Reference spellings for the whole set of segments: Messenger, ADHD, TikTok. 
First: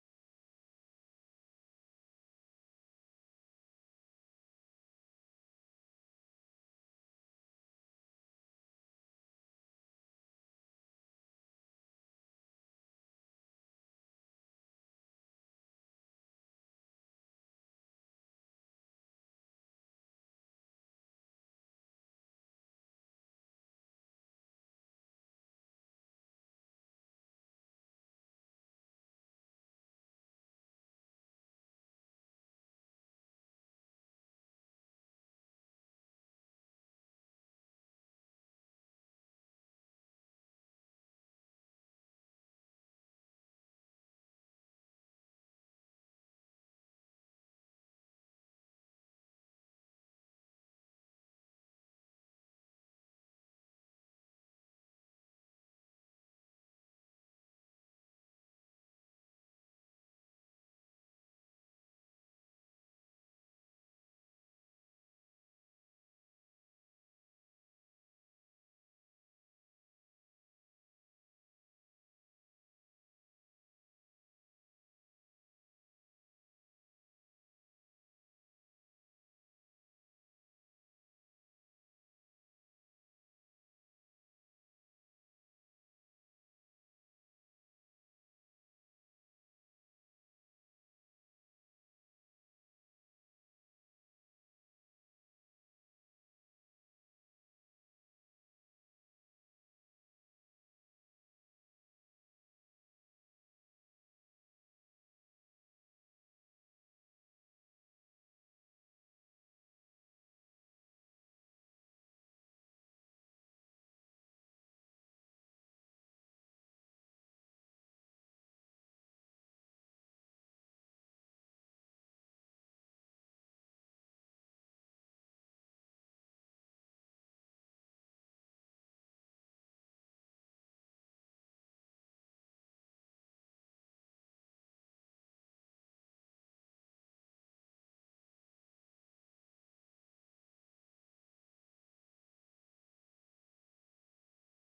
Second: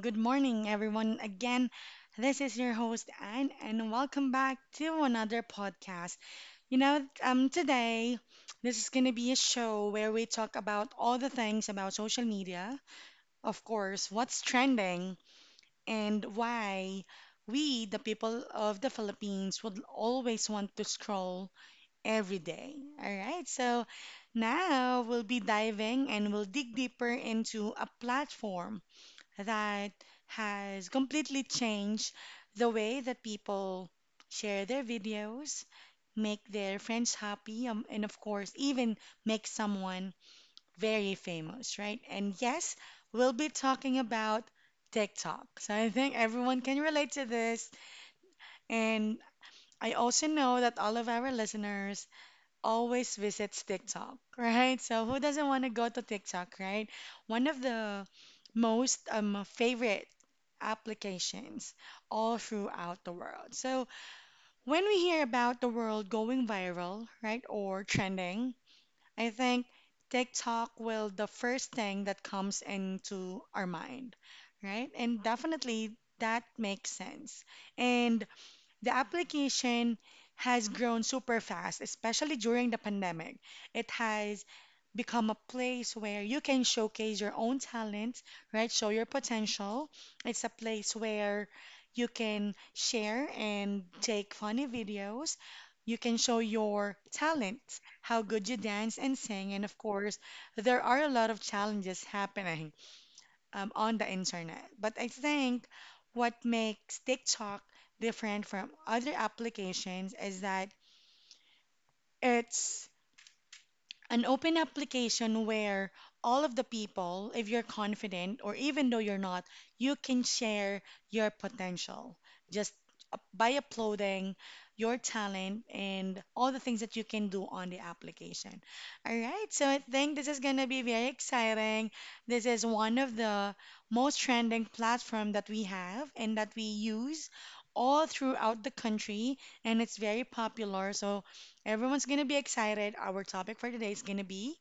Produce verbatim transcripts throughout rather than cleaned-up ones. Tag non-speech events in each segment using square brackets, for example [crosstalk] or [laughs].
Good morning, everyone. Again, this is your host, Anne, and welcome back to another podcast. You know, um, today, this is going to be a show where we talk about all the things about social media, of course, what's trending, and why we, the people of the Philippines, would always want to scroll every day. All right, so now we'll be diving and we'll dig deeper into a platform that has completely changed the way that people share their videos, make their friends happy, um, and of course, even make someone very famous, right? And yes, we'll be talking about TikTok. So I think everyone can relate to this. And I also know that all of our listeners always visits TikTok, right? So who doesn't want to go to TikTok, right? One of the most um, favorite applications all throughout the world. So when we hear about the world going viral, right, or trending, I think TikTok will the first thing that comes into our mind, right? And definitely that makes sense. And the application has grown super fast, especially during the pandemic. It has become a place where you can showcase your own talent, right? Show your potential. It's a place where you can share and take funny videos. You can show your talent, how good you dance and sing. And of course, there are a lot of challenges happening um, on the internet. But I think what makes TikTok different from other applications is that it's an open application where all of the people, if you're confident or even though you're not, you can share your potential just up- by uploading your talent and all the things that you can do on the application. All right, so I think this is going to be very exciting. This is one of the most trending platform that we have and that we use all throughout the country and it's very popular. So everyone's gonna be excited. Our topic for today is gonna be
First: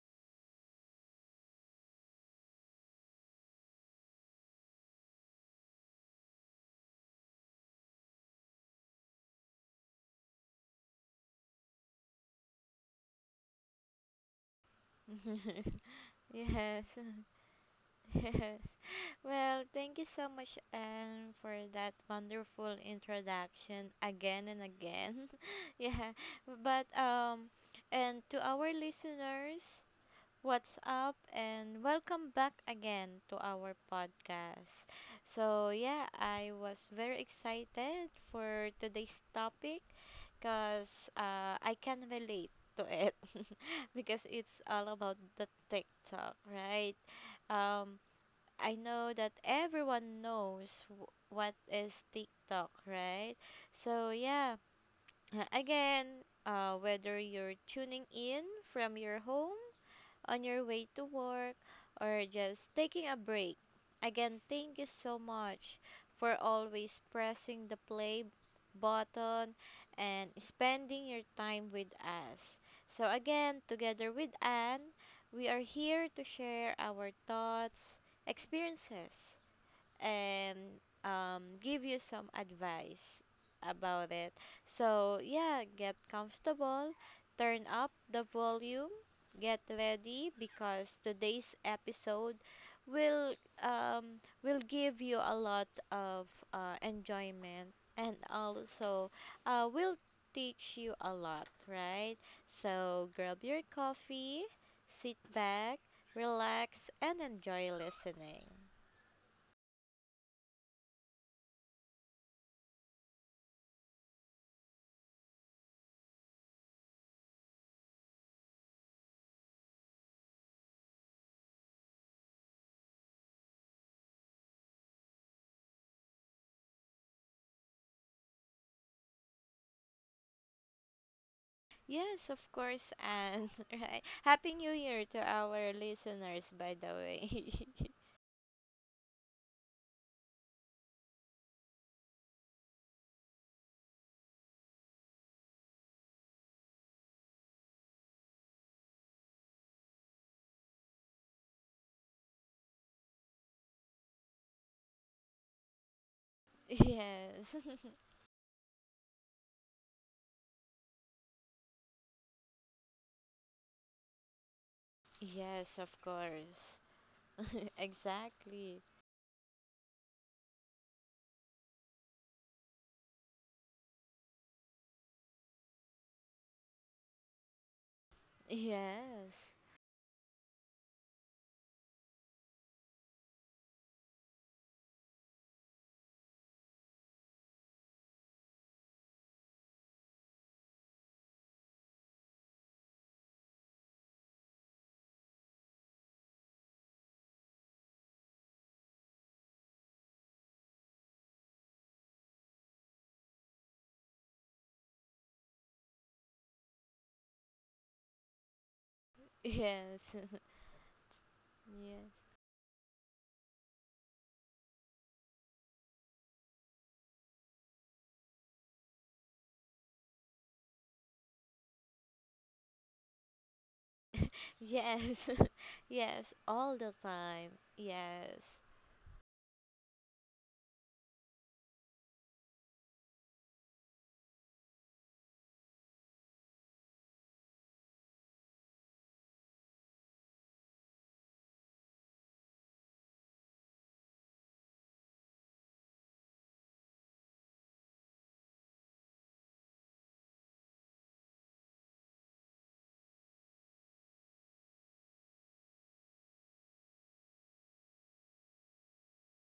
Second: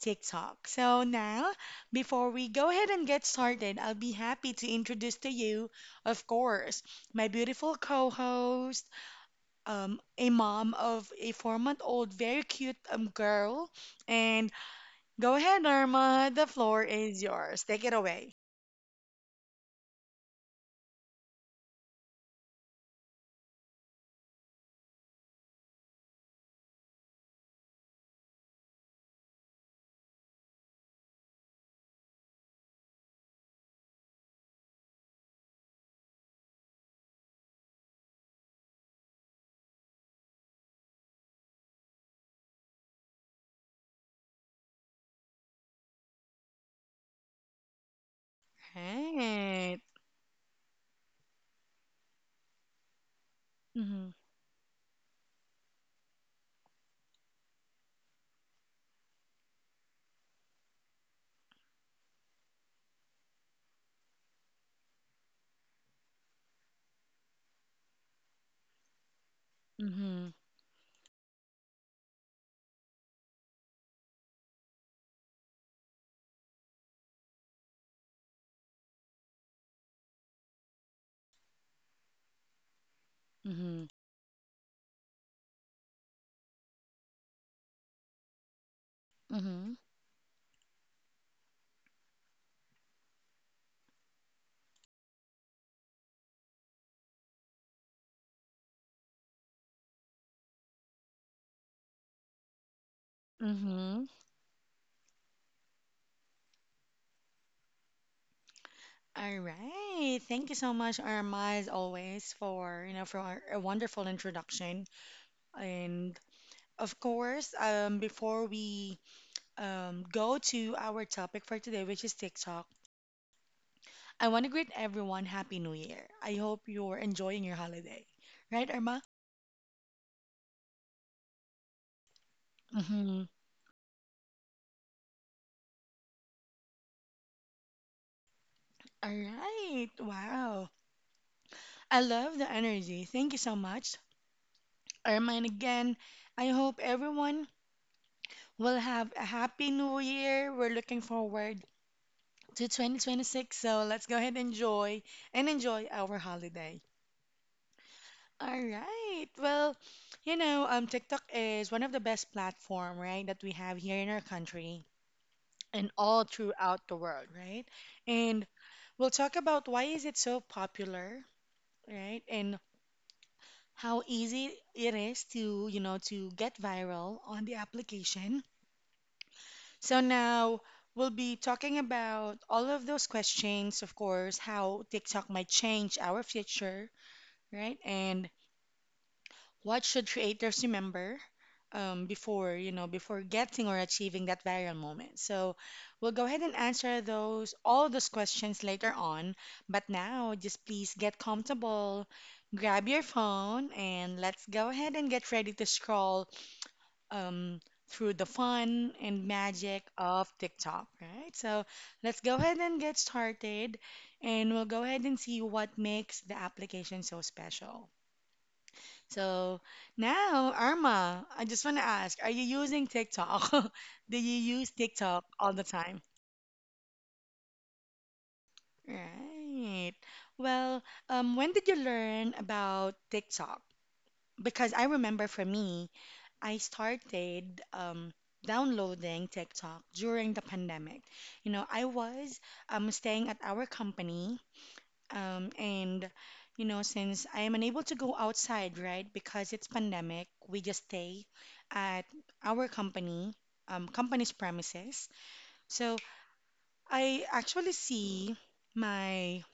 TikTok. So now, before we go ahead and get started, I'll be happy to introduce to you, of course, my beautiful co-host, um, a mom of a four-month-old, very cute um, girl. And go ahead, Norma. [laughs] The floor yes, is yours. Take it [laughs] away. yes. Well, thank you so much, Anne, for that wonderful introduction again and again. [laughs] yeah, but um, and to our listeners. What's up, and welcome back again to our podcast. So, yeah, I was very excited for today's topic because uh, I can relate to it [laughs] because it's all about the TikTok, right? Um, I know that Right. everyone knows w- what is TikTok, right? Mm-hmm. So, yeah, [laughs] [clears throat] again, uh, whether you're tuning in from your home on your way to work, or just taking a break. Again, thank you so much for always pressing the play button Mm-hmm. and spending your time with us. So, again, together with Anne, we are here to share our thoughts, experiences, and um, give you some advice Mm-hmm. about it. So, yeah, get comfortable, turn up the volume, get ready because today's episode will um, will give you a lot of uh, enjoyment and also uh, will teach you a lot, right? So, grab your Mm-hmm. coffee, sit back, relax, and enjoy listening. All right. Thank you so much, Irma, as always, for you know for our- a wonderful introduction. And of course, um, before we um, go to our topic for today, which is TikTok, I want to greet everyone Happy New Year. I hope you're enjoying your holiday, right, Irma? Yes, of course, Mm-hmm. and [laughs] right. Happy New Year to our listeners, by the way. All right. Wow. I love the energy. Thank you so much, Irma. And again, I hope everyone will have a happy new year. We're looking forward to twenty twenty-six. So let's go ahead and enjoy and enjoy our [laughs] holiday. yes. [laughs] All right. Well, you know, um, TikTok is one of the best platform, right, that we have here in our country yes, of and all course. throughout the world, [laughs] right? And Exactly. we'll talk about why is it so popular, right? And how easy it is to, you know, to get viral on the application. Yes. So now we'll be talking about all of those questions, of course, how TikTok might change our future, right? And what should creators remember um, before, you know, before getting or achieving that viral moment. So we'll go ahead and answer those, all those questions later on. But now, just please get comfortable, grab your phone, and let's go ahead and get ready to scroll um, through the fun and magic Yes. of TikTok, right? So [laughs] yes. let's go ahead and get started, and we'll go ahead and see what makes the application so special. So now, Arma, I just want to ask, are you using TikTok? [laughs] Do [laughs] you use TikTok Yes. all the [laughs] time? yes, all the time. Yes. Right. Well, um, when did you learn about TikTok? Because I remember for me, I started um, downloading TikTok during the pandemic. You know, I was um, staying at our company, um, and you know, since I am unable to go outside, right, because it's pandemic, we just stay at our company, um, company's premises. So I actually see my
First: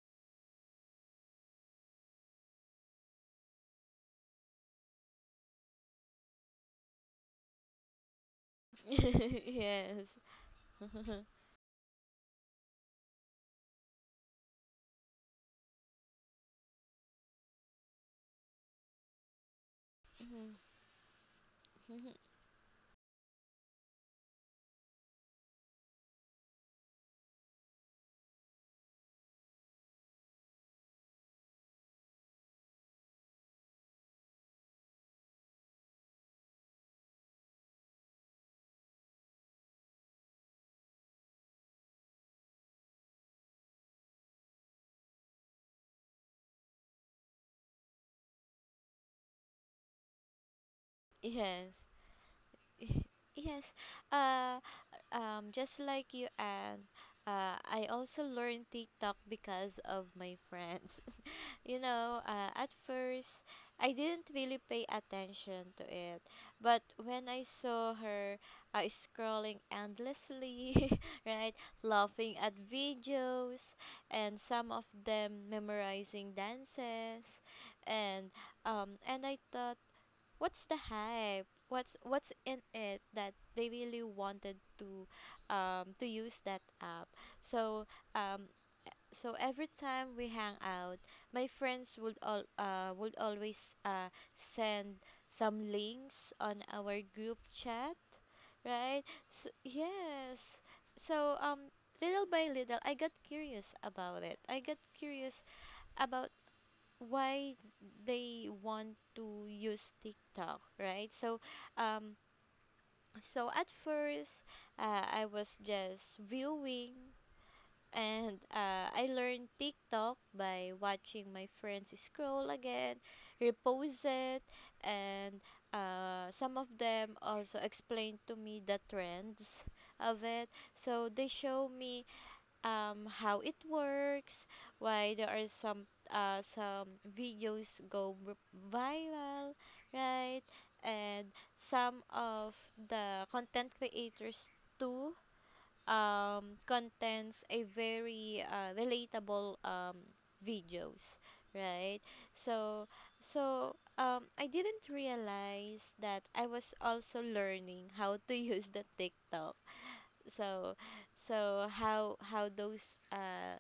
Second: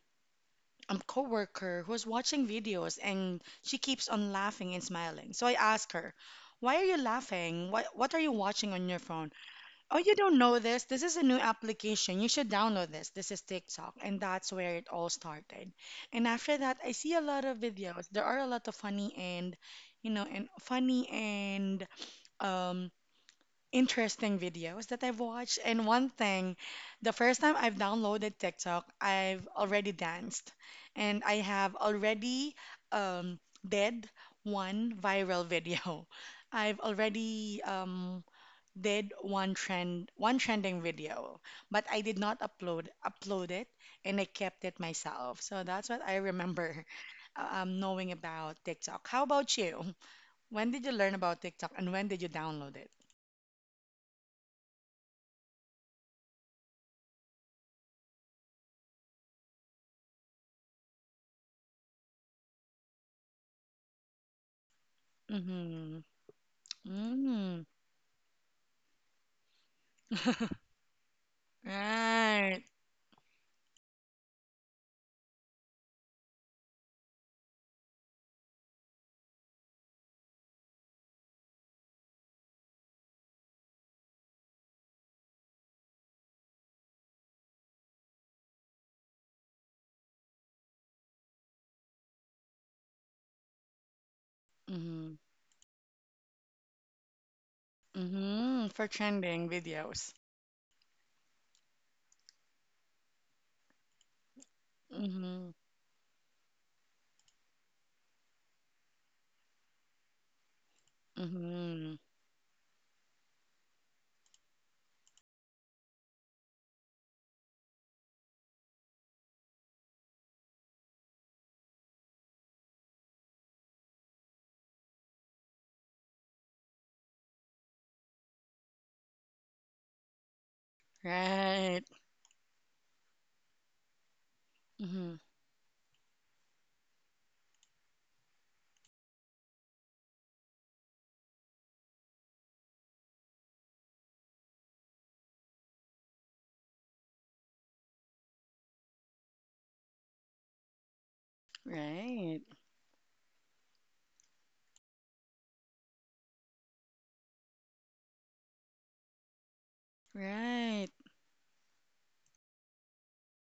um, coworker who's watching videos and she keeps on laughing and smiling. So I ask her, "Why are you laughing? What what are you watching on your phone?" [laughs] "Oh, yes. you don't know this. This is a new application. You should download this. This is TikTok." And that's where it all started. And after that, I see a lot of videos. There are a lot of funny and, you [laughs] know, yes. and funny and um interesting videos that I've watched. And one thing, the first time I've downloaded TikTok, I've already danced and I have already um, did one viral video. [laughs] I've already um, did one trend, one trending video, but I did not upload upload it and I kept it myself. So that's what I remember [laughs] um, knowing about TikTok. How about you? When did you learn [laughs] about TikTok Yes. and when did you download it? [laughs] Yes. Uh Um, just like you, and uh, I also learned TikTok because of my friends. [laughs] you know, uh, at first, I didn't really pay attention to Mm-hmm. it, but when I Mm. saw her uh, scrolling endlessly, [laughs] right, laughing at Right. videos, and some of them memorizing dances, and um, and I thought, what's the hype? What's what's in it that they really wanted to um to use that app? So um so every time we hang out, my friends would all uh would always uh send Mm-hmm. some links on our group chat, Mm-hmm. For right? trending So, videos. yes. So, um little by little I got curious about it. I got curious Mm-hmm. about why they want to use TikTok, right? So, mm-hmm. um, so at first, uh, I was just viewing, and uh, I learned TikTok by watching my friends scroll again, repost it, and uh, some of them also explained to me the trends of it. So they show Right. me, um, how it works, why Mm-hmm. there are some, uh, some videos go v- viral, right? And some of the content creators too, um, contents a very uh, relatable um, videos, right? Right. So so um, I didn't realize that I was also learning how to [laughs] use the TikTok. so Right. so how how those uh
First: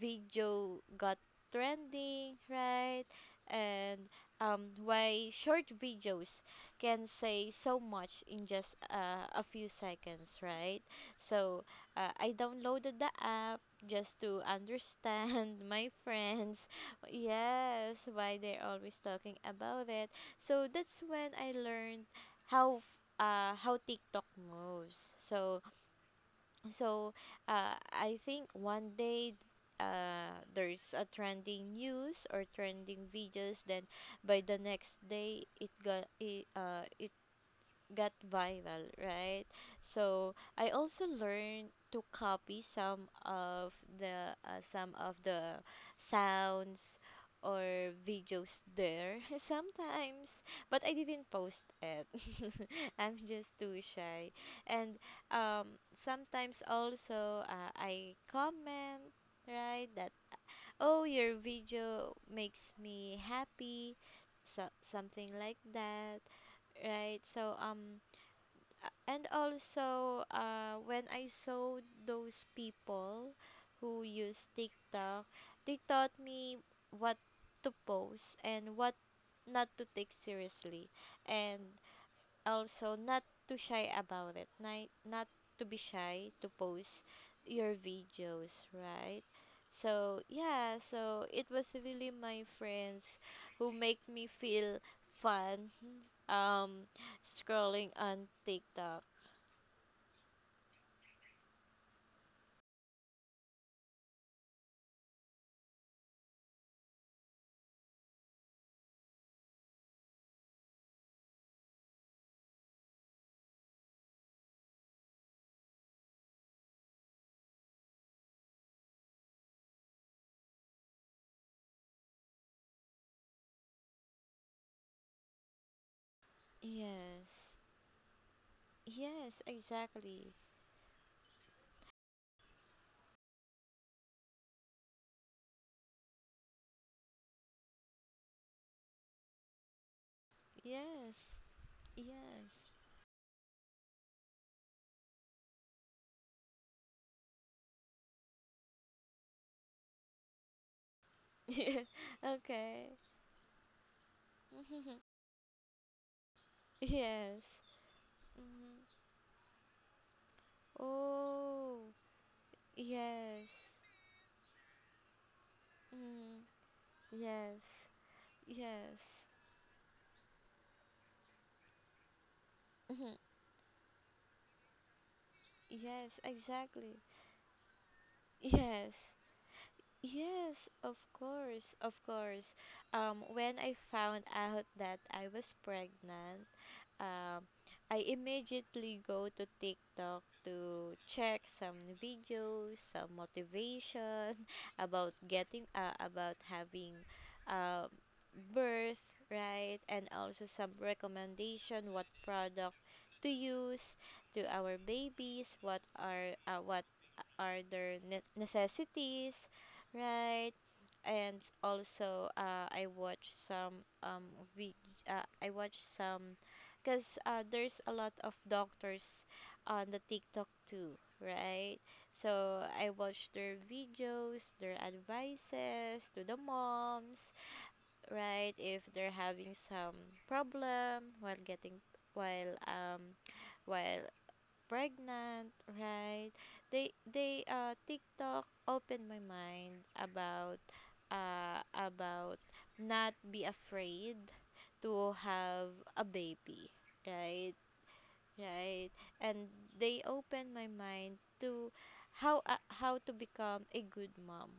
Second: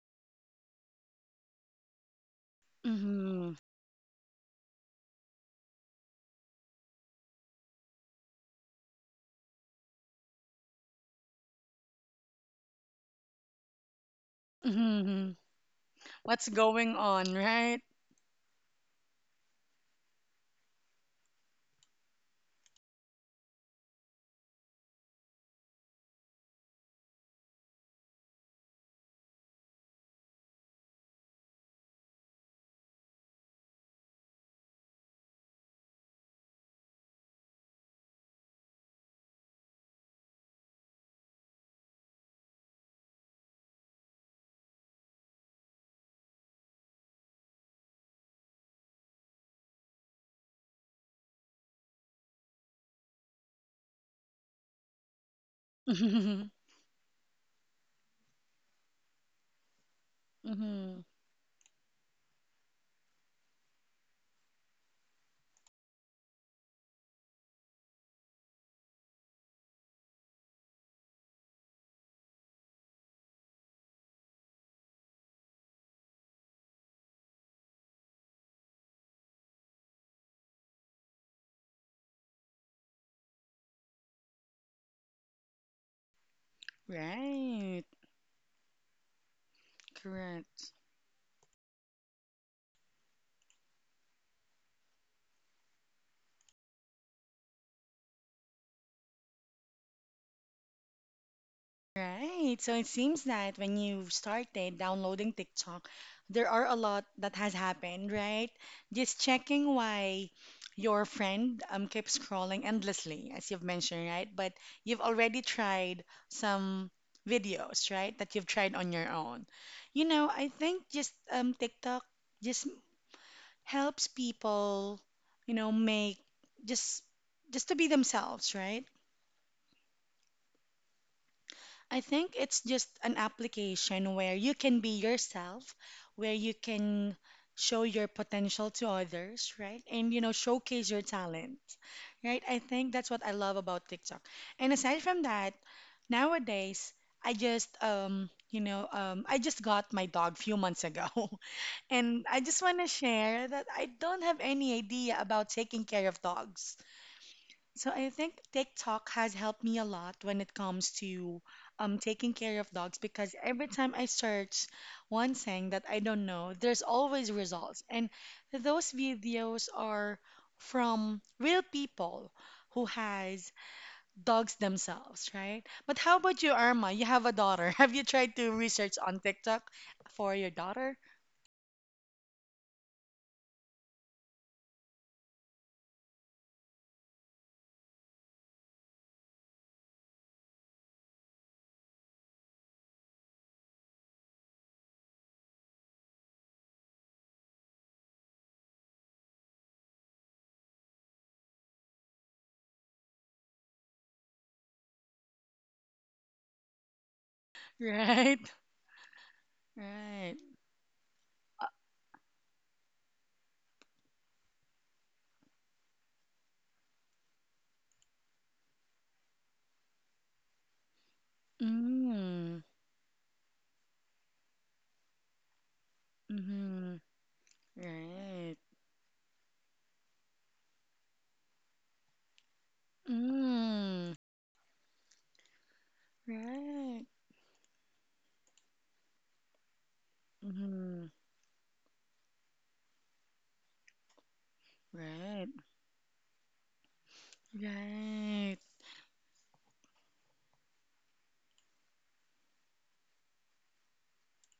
video got trending, right? Mm-hmm. And um why short videos can say so much in just uh, a few seconds, right? So uh, I downloaded the app just to Mm-hmm. understand [laughs] my What's friends, going on, right? yes, why they're always talking about it. So that's when I learned how f- uh, how TikTok moves. So so uh, I think one day uh, there's a trending news or trending videos. Then by the next day, it got it, uh, it got viral, right? So I also learned to copy some of the, uh, some of the sounds or videos there, [laughs] sometimes, but I didn't post it. [laughs] I'm just too shy, and um, [laughs] Mm-hmm. sometimes also, uh, I comment, right, that Mm-hmm. oh, your video makes me happy, so something like that, right. So um and also uh, when I saw those people who use TikTok, they taught me what to post and what not to take seriously, and also not to shy about it. Not not to be shy to post your Right. videos, right? So Correct. yeah, so it was really my friends who make me feel fun [laughs] um scrolling on TikTok. Right. So it seems that when you started downloading TikTok, there are a lot that has happened, right? Just checking why your friend um keeps scrolling endlessly, as you've mentioned, right? But you've already tried some videos, right? That you've tried on your own. You know, I think just um TikTok just helps people, you know, make just Yes. just to be themselves, right? Yes, exactly. I think it's just an application where you can be yourself, where you can show your potential to others, right? And you know, showcase your Yes. talent, right? I Yes. think that's what I love about TikTok. And aside from that, nowadays I just um, you know, um, I just got my dog few months ago, [laughs] [laughs] Yeah. and I just want to Okay. share that I don't have any idea [laughs] about taking care of dogs. yes. So I think Hmm. TikTok has helped me a lot when it comes to Oh, um, taking care of dogs because yes. every time I search one thing that I don't Hmm. know, there's always Yes. results. And those Yes. videos are from real people who Hmm. has dogs themselves, right? But how Yes, about you, Irma? exactly. You have a daughter. [laughs] Have you tried to Yes. research on TikTok for your Yes, of daughter? course. Of course. Um when I found out that I was pregnant, Um, I immediately go to TikTok to check some videos, some motivation [laughs] about getting uh, about having um birth, right? And also some recommendation what product to use to our babies, what are, uh, what are [laughs] their ne- Right? necessities, Right. right? And also uh, I watch some, um vi- uh, I watch some because uh, there's a lot of doctors on the TikTok too, right? Mm. So I watch their videos, their advices to the Mm-hmm. moms, right? Right. If they're having some problem while getting while um while Mm. pregnant, right? They Right. they uh TikTok opened my mind about, Mm-hmm. uh about not be afraid to Right. have a baby, right, Right. right and they opened my mind to how uh, how to become a good mom.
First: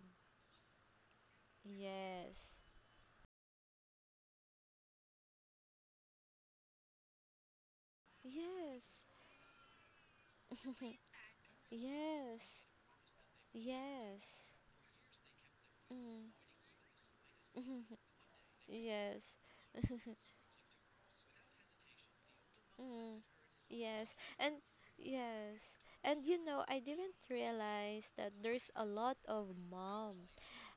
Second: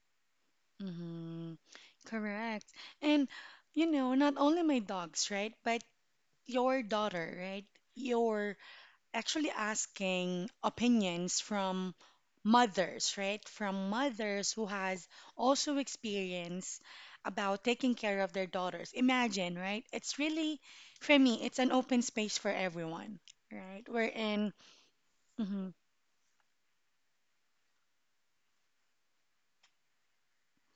Mm-hmm. Yes. Correct. And you know, not only my dogs, right? But your daughter, right? You're Yes. actually asking opinions [laughs] from yes. mothers, right? From mothers Yes. who has also Mm. experience about taking [laughs] care of their daughters. yes. Imagine, right? [laughs] It's really, for me, it's an open space for everyone, Mm. right? We're Yes, in. and yes, Mm-hmm, and you know, I didn't realize that there's a lot of mom,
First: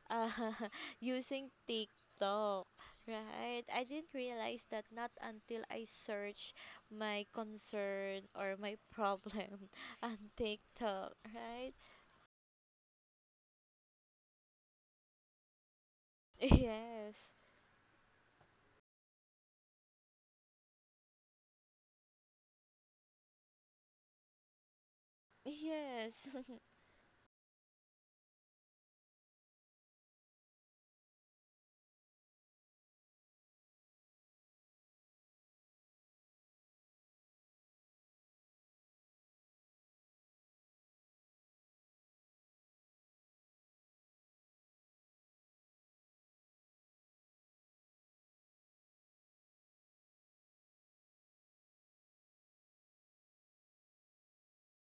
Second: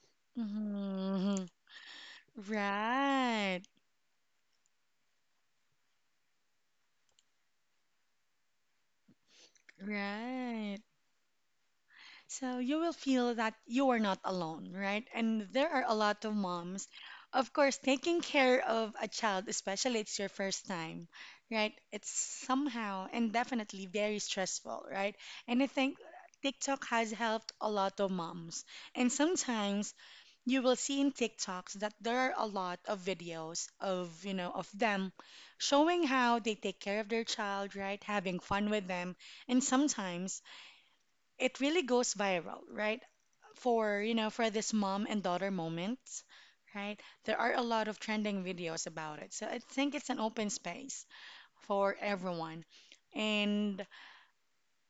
uh, mm-hmm, [laughs] mm-hmm. using TikTok, Right, right? I didn't realize that not until I search my concern or my problem [laughs] on right. TikTok, right? So you will feel that you are not alone, right? And there are a lot of [laughs] moms, Yes. of course, taking care of a child, especially it's your first time, right? It's somehow and definitely very stressful, right? And I think Yes. [laughs] TikTok has helped a lot of moms. And sometimes you will see in TikToks that there are a lot of videos of, you know, of them showing how they take care of their child, right? Having fun with them. And sometimes it really goes viral, right? For, you know, for this mom and daughter moments, right? There are a lot of trending videos about it. So I think it's an open space for everyone. And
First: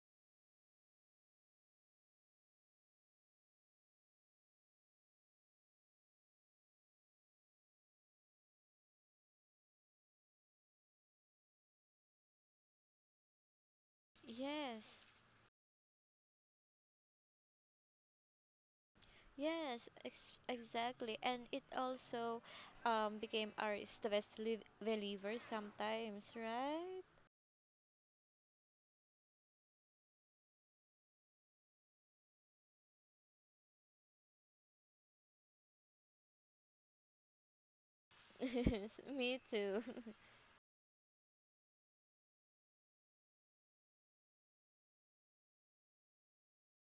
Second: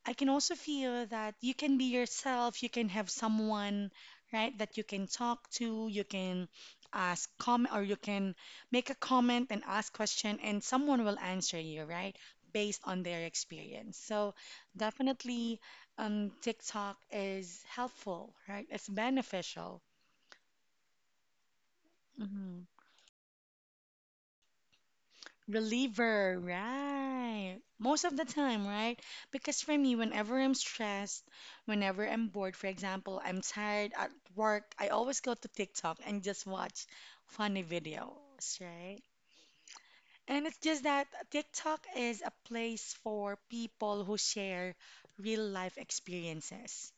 I can also feel that you can be yourself, you can have someone, right, that you can talk to, you can ask comment or you can make a comment and ask question and someone will answer you, right, based on their experience. So Yes. definitely um, TikTok is helpful, right? It's beneficial. Yes, ex- exactly. And it also Mm-hmm. um, became our stress rel- reliever sometimes, Reliever, right? right? Most of the time, right? Because for me, whenever I'm stressed, whenever I'm bored, for example, I'm tired at work, I always go to TikTok and just watch funny [laughs] videos, right? Yes, me too. And it's just that TikTok is a place for people who share real life experiences,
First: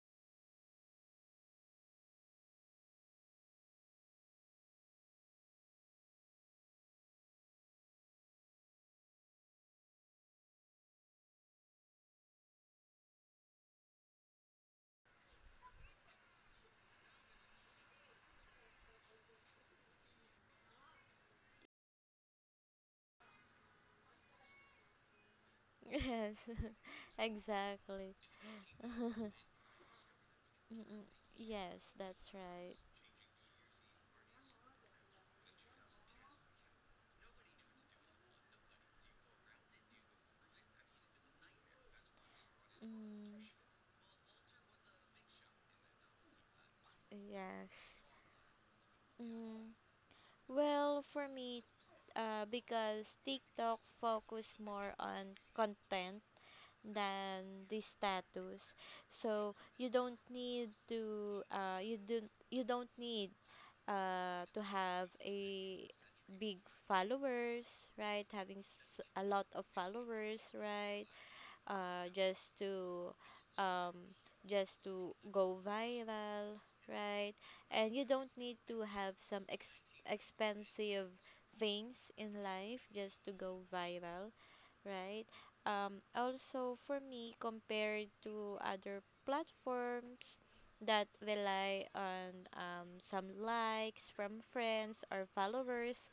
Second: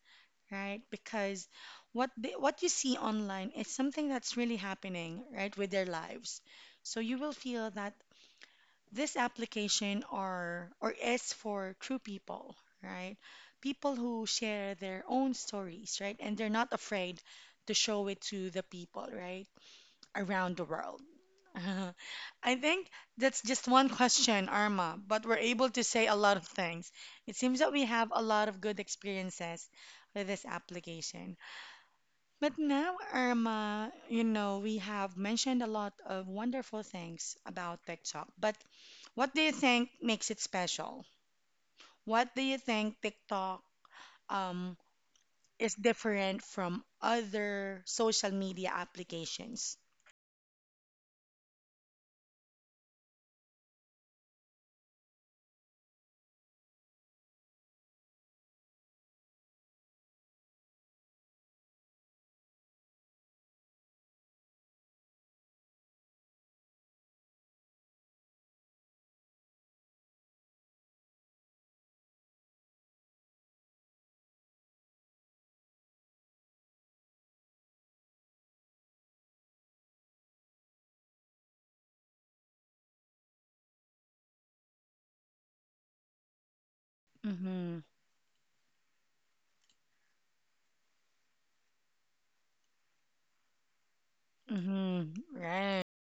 right? Because what they, what you see online is something that's really happening, right, with their lives. So you will feel that this application are or is for true people, right? People who share their own stories, right? And they're not afraid to show it to the people, right? Around the world. [laughs] I think that's just one question, Arma, but we're able to [laughs] say a lot Yes, of things. [laughs] It seems that we have exactly. a lot of good [laughs] experiences with this Mm-mm. application. Yes, that's But right. now, Irma, you know, we have mentioned a lot of wonderful things about TikTok, but what do you think makes it special? What do you think Mm, TikTok um, is different from other yes. social media applications? Mm. Well, for me, uh, because TikTok focus more on content than the status, so you don't need to uh, you don't you don't need uh, to have a big followers, right? Having s- a lot of followers, right? uh, just to, um, just to go viral, right? And you don't need to have some ex- expensive things in life just to go viral, right? Um, also, for me, Mm-hmm. compared to other platforms that rely on, um, some likes from friends Mm-hmm. or Right. followers,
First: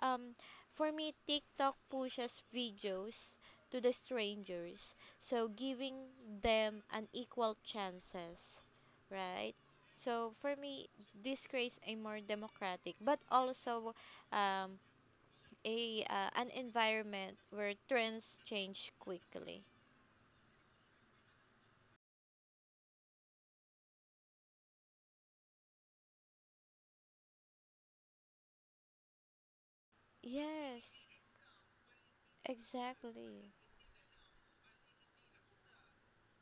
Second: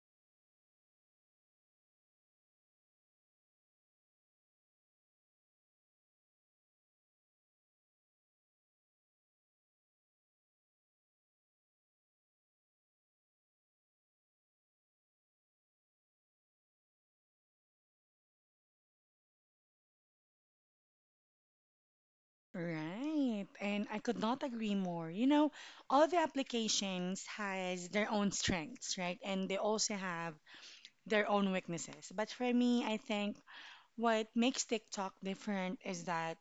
um, for me, TikTok pushes videos to the strangers, so giving them an equal chances, right? So for me, this creates a more democratic, but also, um, a uh, an environment where trends change quickly. Right. And I could not agree more. You know, all the applications has their own strengths, right? And they also have Yes, their own weaknesses. But for me, I think exactly. what makes TikTok different is that,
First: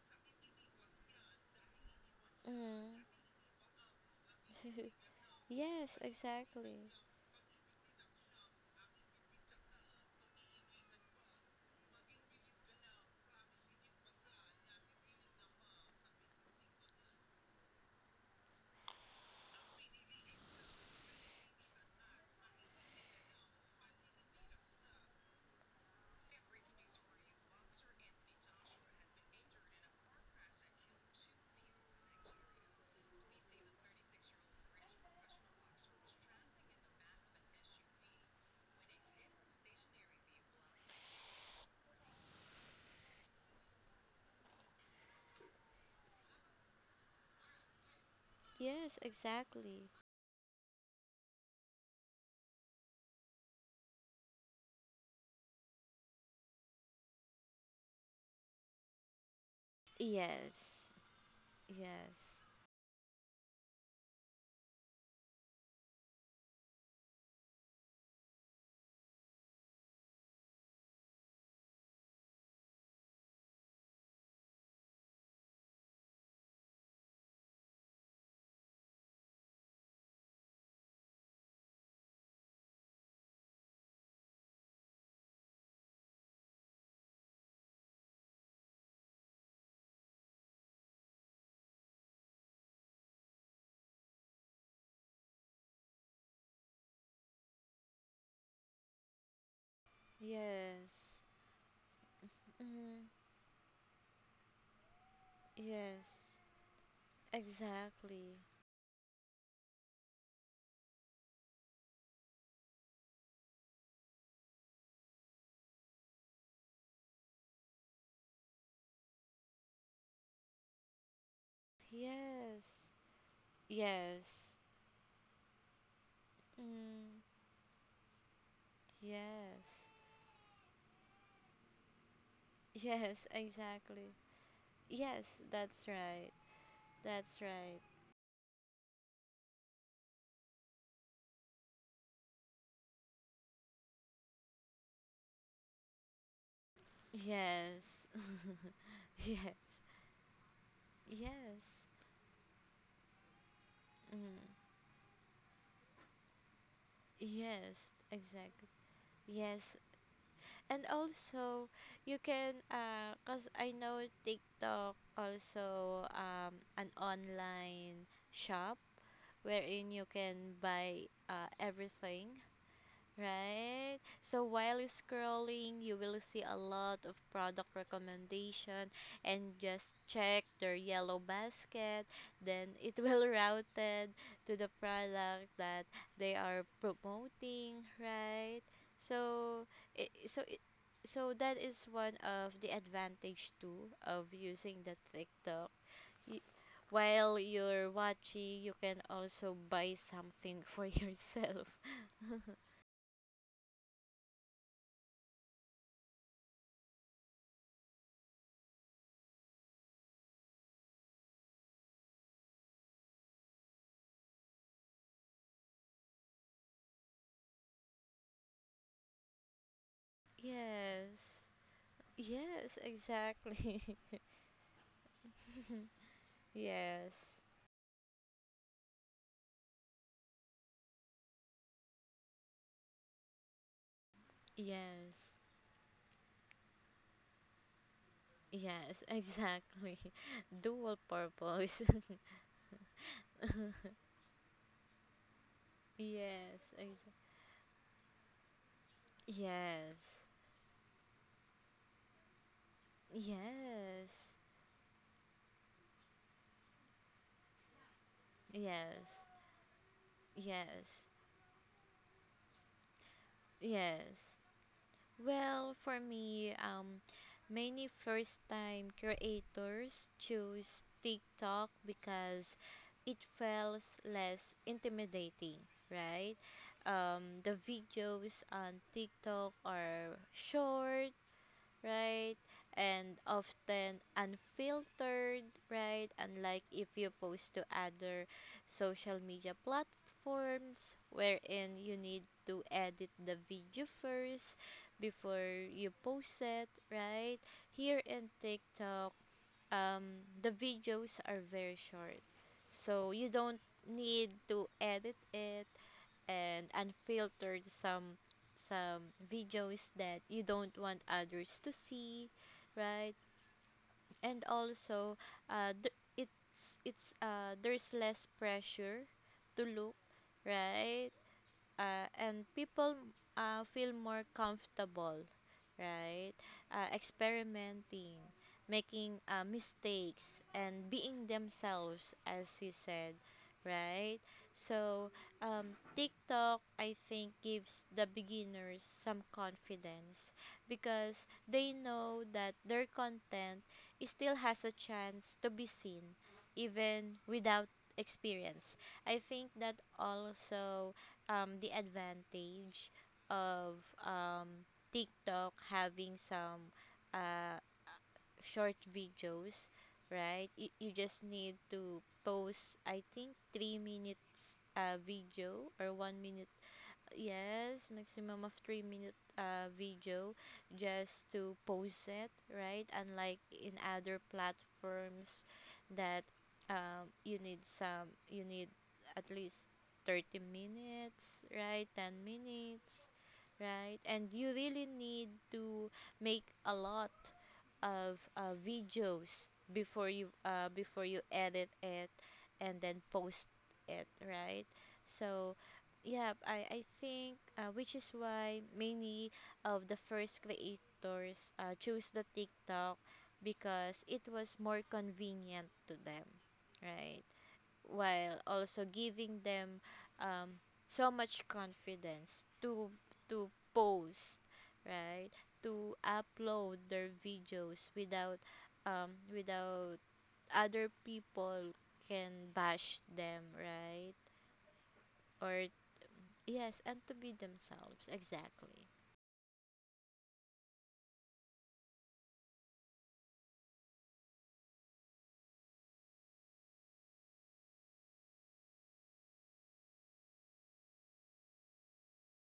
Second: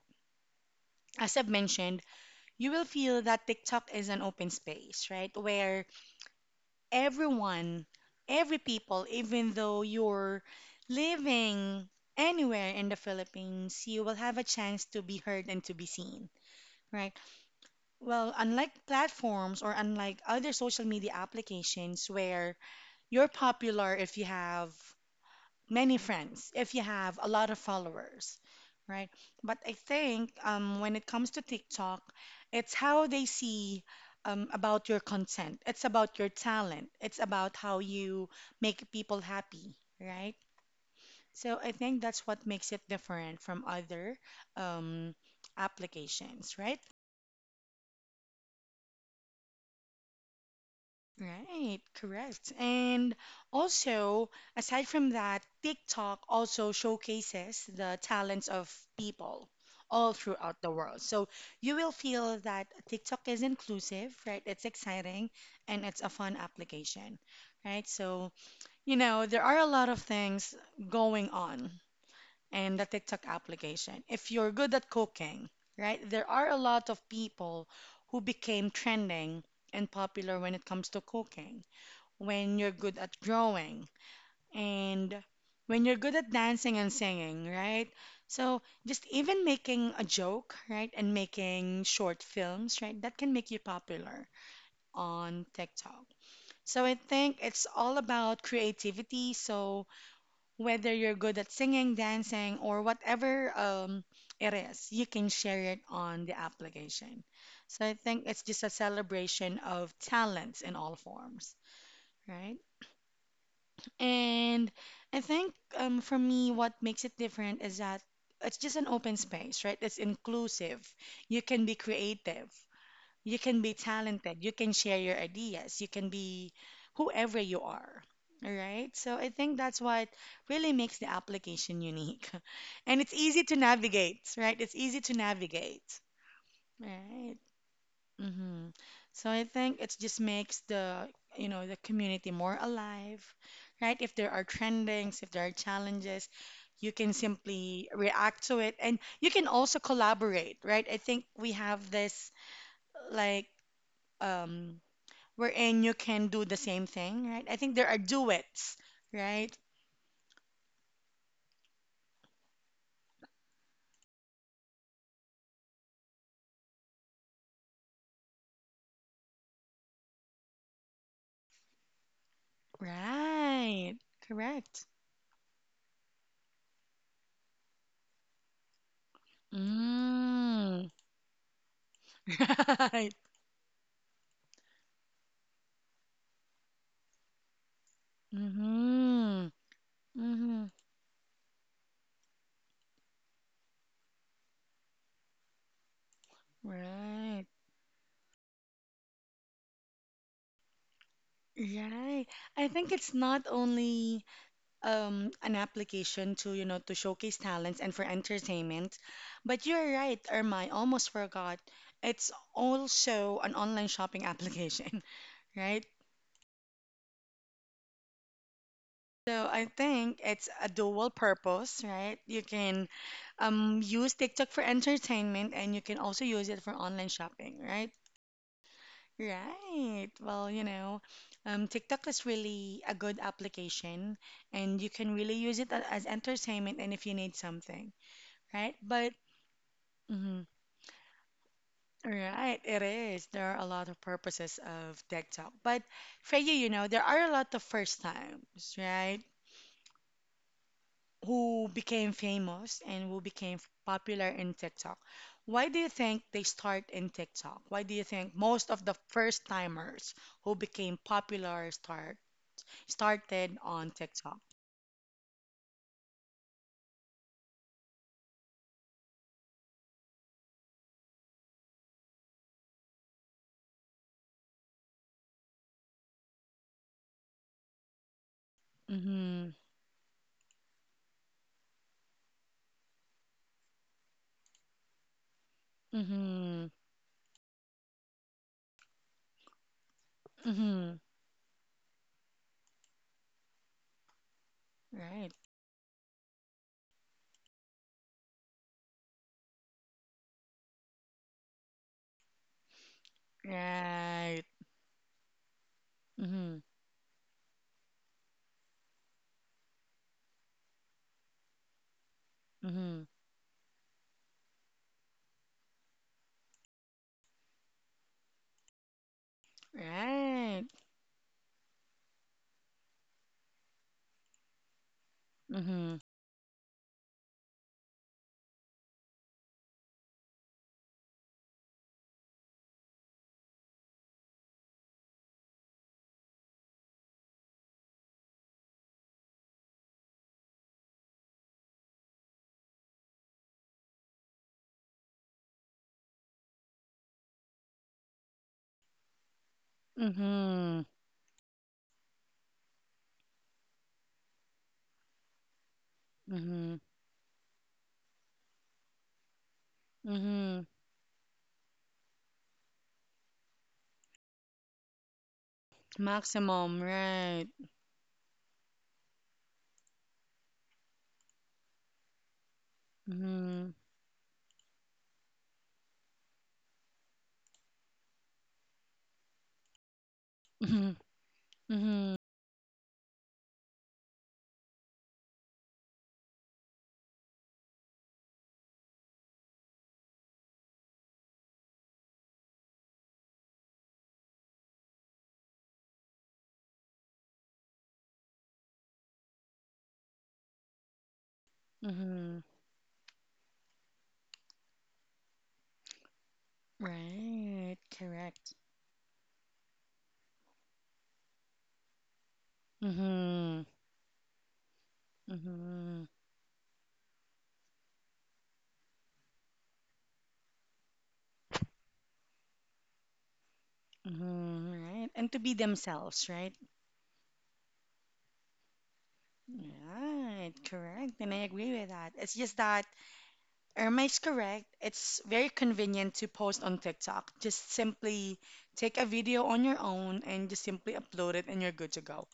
as I've mentioned, you will Mm. feel that TikTok is an open [laughs] space, right? Where yes, exactly. everyone, every people, even though you're living anywhere in the Philippines, you will have a chance to be heard and to be seen, right? Well, unlike platforms or unlike other social media applications where you're popular if you have many friends if you have a lot of followers, right? But I think um, when it comes to TikTok, it's how they see um, about your content, it's about your talent, it's about how you make people happy, right? So I think that's what makes it different from other um, applications, right? Yes, exactly. Right, correct. And also, aside from that, TikTok also showcases the talents of people all throughout the Yes, world. So you will yes, feel that TikTok is inclusive, right? It's exciting and it's a fun application, right? So, you know, there are a lot of things going on in the TikTok application. If you're good at cooking, right, there are a lot of people who became trending and popular when it comes to cooking when you're good at drawing and when you're good at dancing and singing, right? So just even making a joke, right, and making short films, right, that can make you popular on TikTok. So I think it's all about creativity. So whether yes. you're good at singing, dancing, or Mm. whatever um, it is, you can share it Yes, on the application. So I think exactly. it's just a celebration of talents in all forms, right? And I think um, for me, what makes it different is that it's just an open space, right? It's inclusive. You can be creative. Yes, You can be talented. You yes. can share your ideas. You can be Mm. whoever you are. All right. So I think that's Yes, what really makes the application unique. [laughs] And it's yes, [laughs] easy to exactly. navigate, right? It's easy to Yes, navigate. that's right. Right. That's right. hmm So I think it just makes the, you know, the community more alive, right? If there are trendings, if there are challenges, you can simply Yes. react to it and [laughs] you can yes. also collaborate, right? I think we Yes. have this like Mm. um wherein you can do the same thing, right? I think Yes, there are exactly. duets, right? Yes. And also, you can uh 'cause I know TikTok also, um an online shop wherein you can buy uh everything, right? Right. So while you Correct. scrolling, you will see a lot of product recommendation and just check their Mm. yellow basket. Then it [laughs] Right. will [laughs] routed to the product that they are promoting, right? Mm-hmm. So it, so it, Mm-hmm. so that is one of the advantage too of using the TikTok. Y- While Right. you're watching, you can also buy something for [laughs] yourself. Right. [laughs] I think it's not only um, an application to, you know, to showcase talents and for entertainment, but you're right, Irma, I almost forgot. It's also an online shopping application, [laughs] right? So I think it's a dual Yes. purpose, right? You Yes, can um, exactly. use [laughs] TikTok for entertainment and you can also use it for Yes. online shopping, right? Right. Well, you know, um, TikTok is really a good application and you can Yes. really use it a- as entertainment and if you need something, right? Yes, But, exactly. mhm, [laughs] Dual purpose. [laughs] right, it is. There are a lot of purposes of TikTok. But for you, yes. you know, there Ex- are a lot of first times, right? yes. Who became famous and who became Yes. popular in TikTok. Why do you think they start in TikTok? Why do you think Yes. most of the Yes. first timers who Yes. became popular start? Started on Yes. TikTok. Well, for me, um, many first time creators choose TikTok because it feels less intimidating, right? Um, the videos on TikTok Mm-hmm. are short, right? And often unfiltered, right? Unlike Mm-hmm. if you post to other social media platforms Mm-hmm. wherein you need to edit the video first Right. before you post it, right? Here in TikTok, um, the videos are very short, so you don't need Right. to edit it Mm-hmm. and unfiltered some, some videos that you don't want others to see, Mm-hmm. right? And also, uh, th- it's it's uh, there's less pressure to look, Right. right? Uh, and people uh, feel more comfortable, Mm-hmm. right, uh, experimenting, making uh, mistakes and being themselves, as you said, right. So um, TikTok, I think, gives the beginners some confidence because they know that their content is still has a chance to be seen even without experience. I think that Mm-hmm. also, um, the advantage of, um, TikTok having some, Mm-hmm. uh, short videos, right? You, Mm-hmm. you just need to post, I think, three minutes uh, video or one minute. Maximum, right. Yes, maximum of three minute uh, video just to post it, right. Unlike in Mm-hmm. other platforms that, um, you need, some you need at least thirty Mm-hmm. minutes, right, ten Mm-hmm. minutes, right, and you really need to make a lot of uh, videos before, you uh, before you edit it and then post it, right. So yeah, I, I think uh, which is why many of the first creators, uh, chose the Mm-hmm. TikTok because it was more convenient to them, right? Right. While Correct. also giving them, um, so much confidence to to Mm-hmm. post, right? To Mm-hmm. upload their videos without um, without other people can bash them, right? Mm-hmm. Right. And to be Or, themselves, right? yes, and to be themselves. Exactly. Right. Correct. And I agree with that. It's just that Irma is correct. It's very convenient to post on TikTok. Just simply take a video on your own and just simply upload it and you're good to go.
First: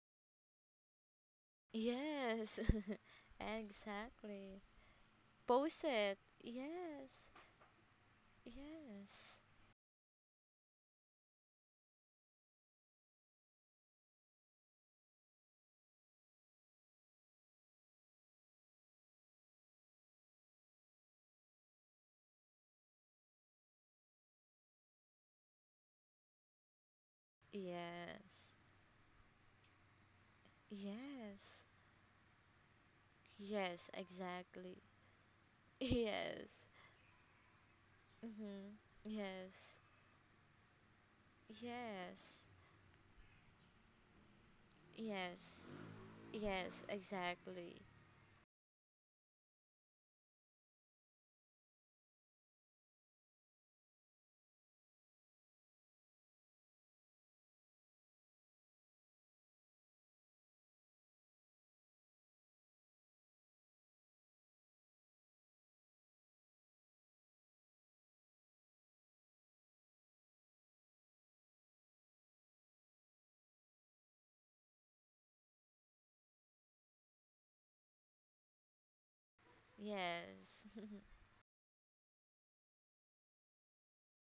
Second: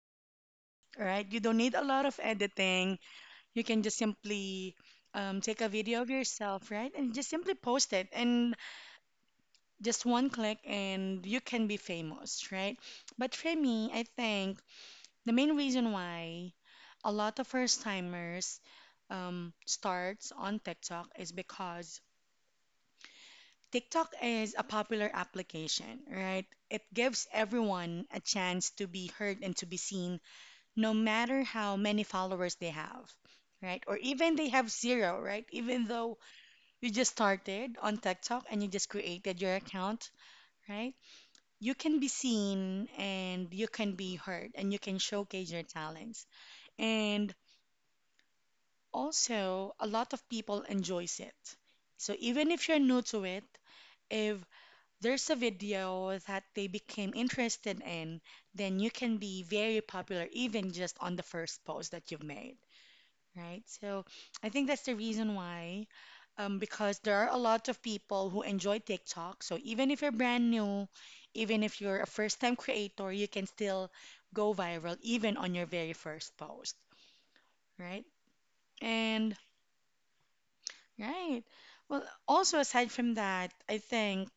All right? You don't need a lot of Yes. editing. [laughs] You can just exactly. simply um, take a Post video of it. yourself, right? And just Yes. simply post it. And Yes. just one click and you can be famous, right? But for me, I think the main reason why a lot of first timers um, starts on TikTok is because TikTok is a popular application, right? It gives everyone a Yes. chance to be heard and to be seen, no matter Yes. how many followers they have, right? Yes, Or even they have exactly. zero, right? [laughs] Even though Yes. you just started on TikTok and you Mhm. just created your Yes. account, right? You can be Yes. seen and you can be heard and you can showcase Yes. your talents. Yes, And exactly. also, a lot of people enjoys it. So even if you're new to it, if there's a video that they became interested in, then you can be very popular even just on the first post that you've made, right? So I think that's the reason why, um, because there are a lot of people who enjoy TikTok. So even if you're brand new, even if you're a first-time creator, you can still go viral even on your very first post, right? And Yes. right. Well, also aside from that, I think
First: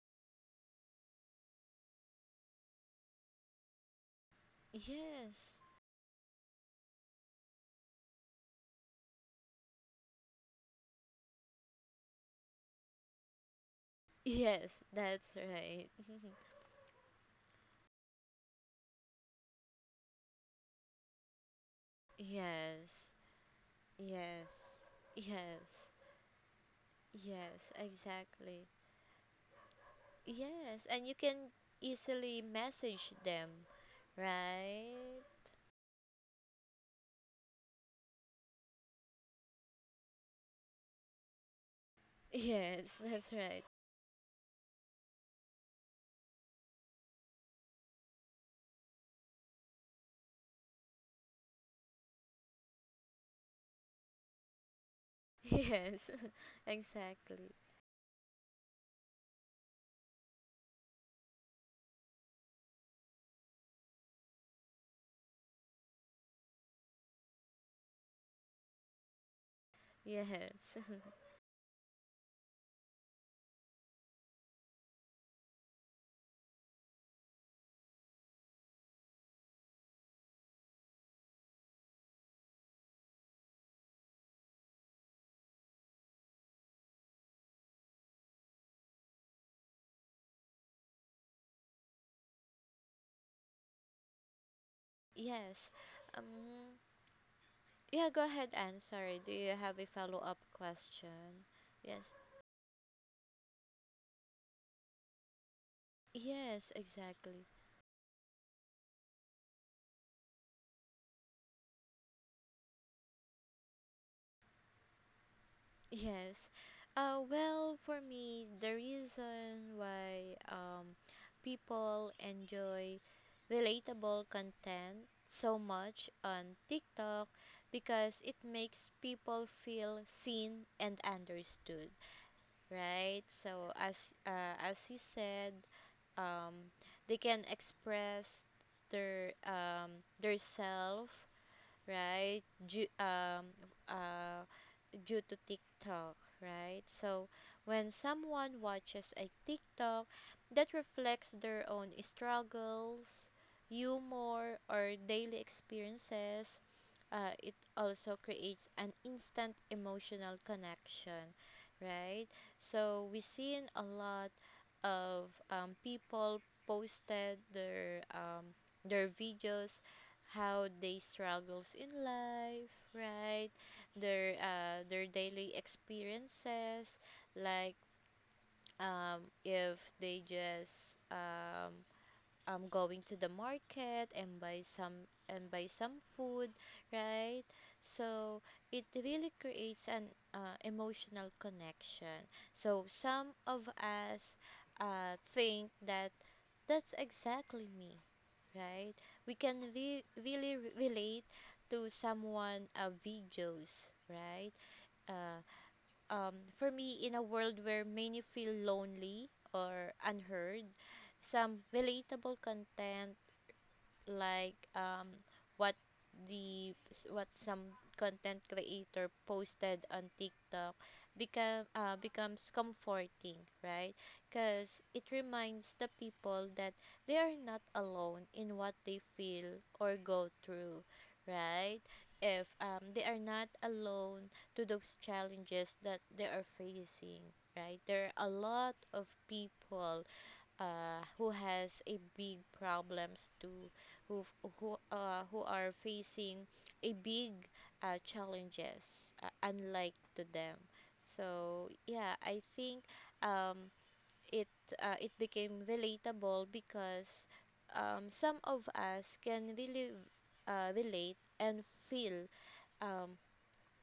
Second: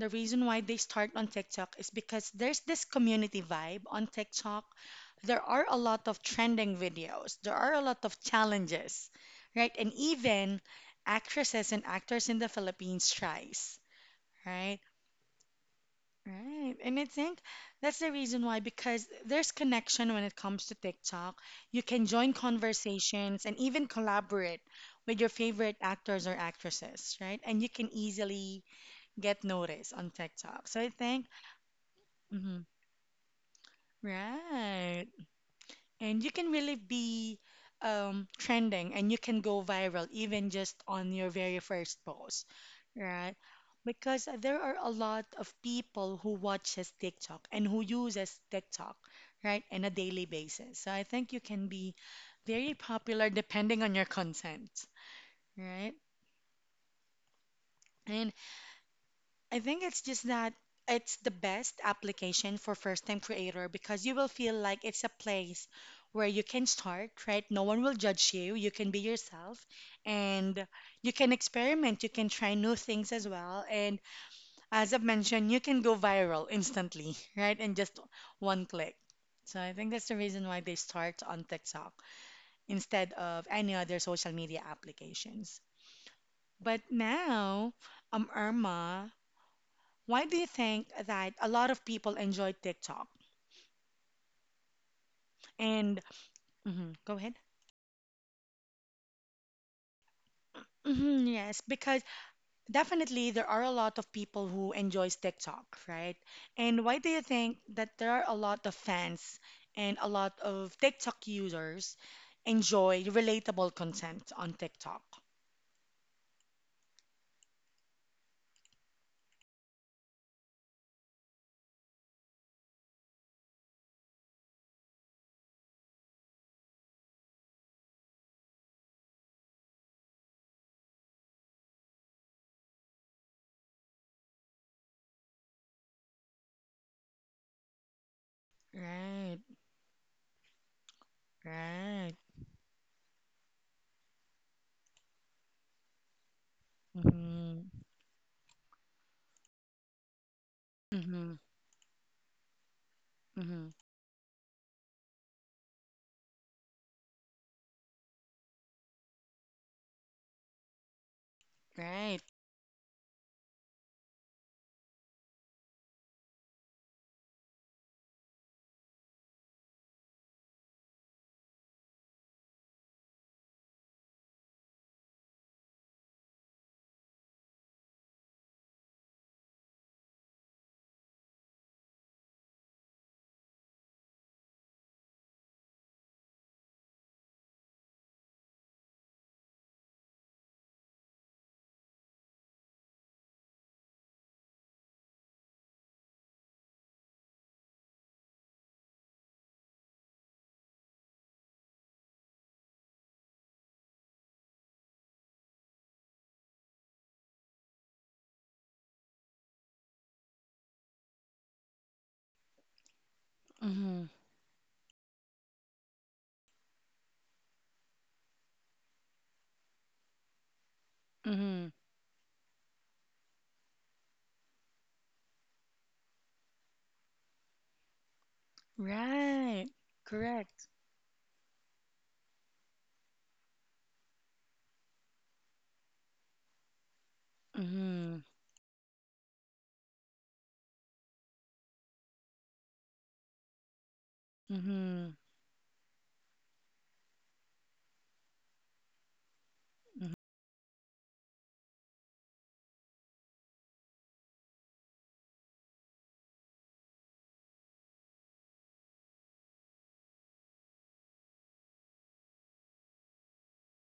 the reason why they start on TikTok is because there's this community vibe on TikTok. [laughs] There yes. are a lot of trending videos, there are a lot of challenges, right? And even actresses and actors in the Philippines tries, Yes, right? that's right. Right. And I think that's the reason why, because there's connection when it comes to TikTok. You can [laughs] join yes. conversations and even Yes. collaborate with your favorite Yes. actors or actresses, right? And you Yes, can easily exactly. get noticed on TikTok. So Yes, I and you think can easily hmm message them, right? right. [laughs] And you can really be um, trending and you can go viral even just on your very first post, Yes, that's right? right. Because there are a lot of people who watches TikTok and who uses TikTok, right, on a daily basis. So I think you can be very popular depending on your content, [laughs] right? Yes, [laughs] exactly. And I think it's just that it's the best application for first time creator because you will feel like it's a place where you can start, right? No one will judge you. You can be yourself Yes. and [laughs] you can experiment. You can try new things as well. And as I've mentioned, you can go viral instantly, [laughs] right? In just one click. So I think that's the reason why they start on TikTok instead of any other social media applications. But now, um, Irma, why do you think that a lot of people enjoy TikTok? yes. And Um mhm, go ahead. yeah, go ahead, Anne. Sorry. Do you have a follow-up Mhm, question? yes, because Yes. definitely there are a lot of people who enjoys TikTok, right? Yes, And why do you exactly. think that there are a lot of fans and a lot of TikTok users enjoy relatable content on TikTok? Yes. Uh, well, for me, the reason why um, people enjoy relatable content so much on TikTok because it makes people feel seen and understood, right? So as, uh, as you said, um, they can express their Right, um their self, right. right? Ju- um uh due to TikTok, right? So Mm-hmm, when someone watches a TikTok that mm-hmm, reflects their own struggles, mm-hmm. humor, or daily experiences, uh, it also creates an instant emotional connection, Right. right? So we seen a lot of um, people posted their um, their videos how they struggles in life, right, their uh, their daily experiences, like um, if they just um, um going to the market and buy some and buy some food, right, so it really creates an uh, emotional connection, so some of us uh, think that that's exactly me, right, we can re- really re- relate to someone uh, videos, right. uh, um, for me, in a world where many feel lonely or unheard, some relatable content, Mm-hmm, like um, what the what some content creator posted on TikTok, mm-hmm. become uh, becomes comforting, right? Because it reminds the people that they are not alone in what they feel Right. or go Correct. through, right? If um, they are not alone to those challenges that they are facing, right? There Mm-hmm, are a lot of people uh, who has a big problems to who who mm-hmm. uh, who are facing a big uh, challenges, uh, unlike to them. So yeah, I think um, it uh, it became relatable because um, some of us can really uh, relate and feel um,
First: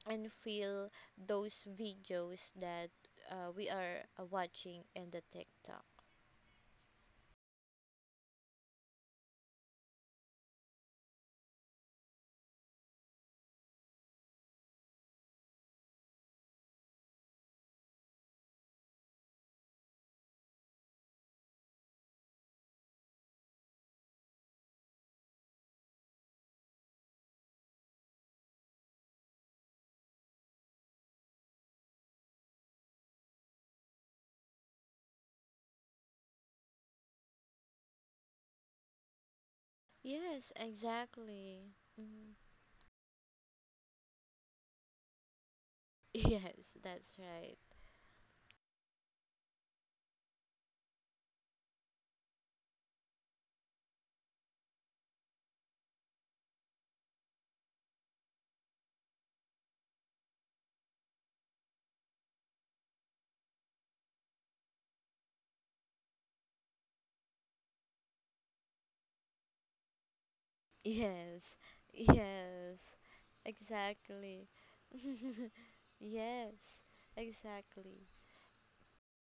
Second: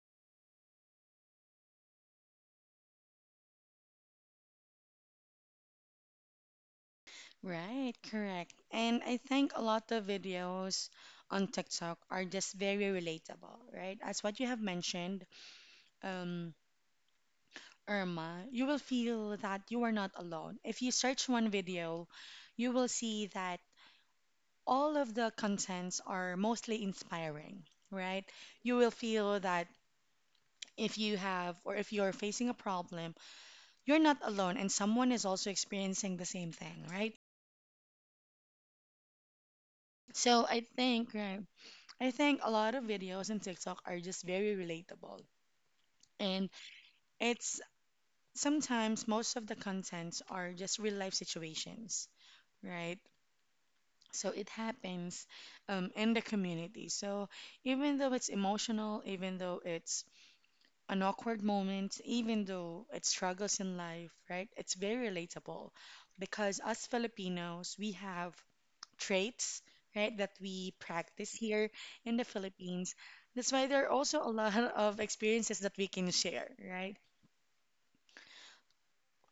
and feel those videos that uh, we are uh, watching in the TikTok. Right, correct. And I think a lot of videos on TikTok are just very relatable, right? As what you have mentioned, um, Irma, you will feel that you are not alone. If you search one video, you will see that all of the contents are mostly inspiring, right? You will feel that if you have or if you're facing a problem, you're not alone and someone is also experiencing the same thing, right? So Yes, I think, right? exactly. I Mhm. think a lot of videos in TikTok are just very relatable. [laughs] And Yes, that's right. it's sometimes most of the contents are just real life situations, right? So it happens um, in the community. So even though it's emotional, even though it's an awkward moment, even though it struggles in life, right? It's very relatable because us Filipinos, we have traits, right, that we practice Yes, here in the yes, Philippines. That's why there are also a exactly. lot [laughs] of experiences that we [laughs] can yes, share, right? exactly.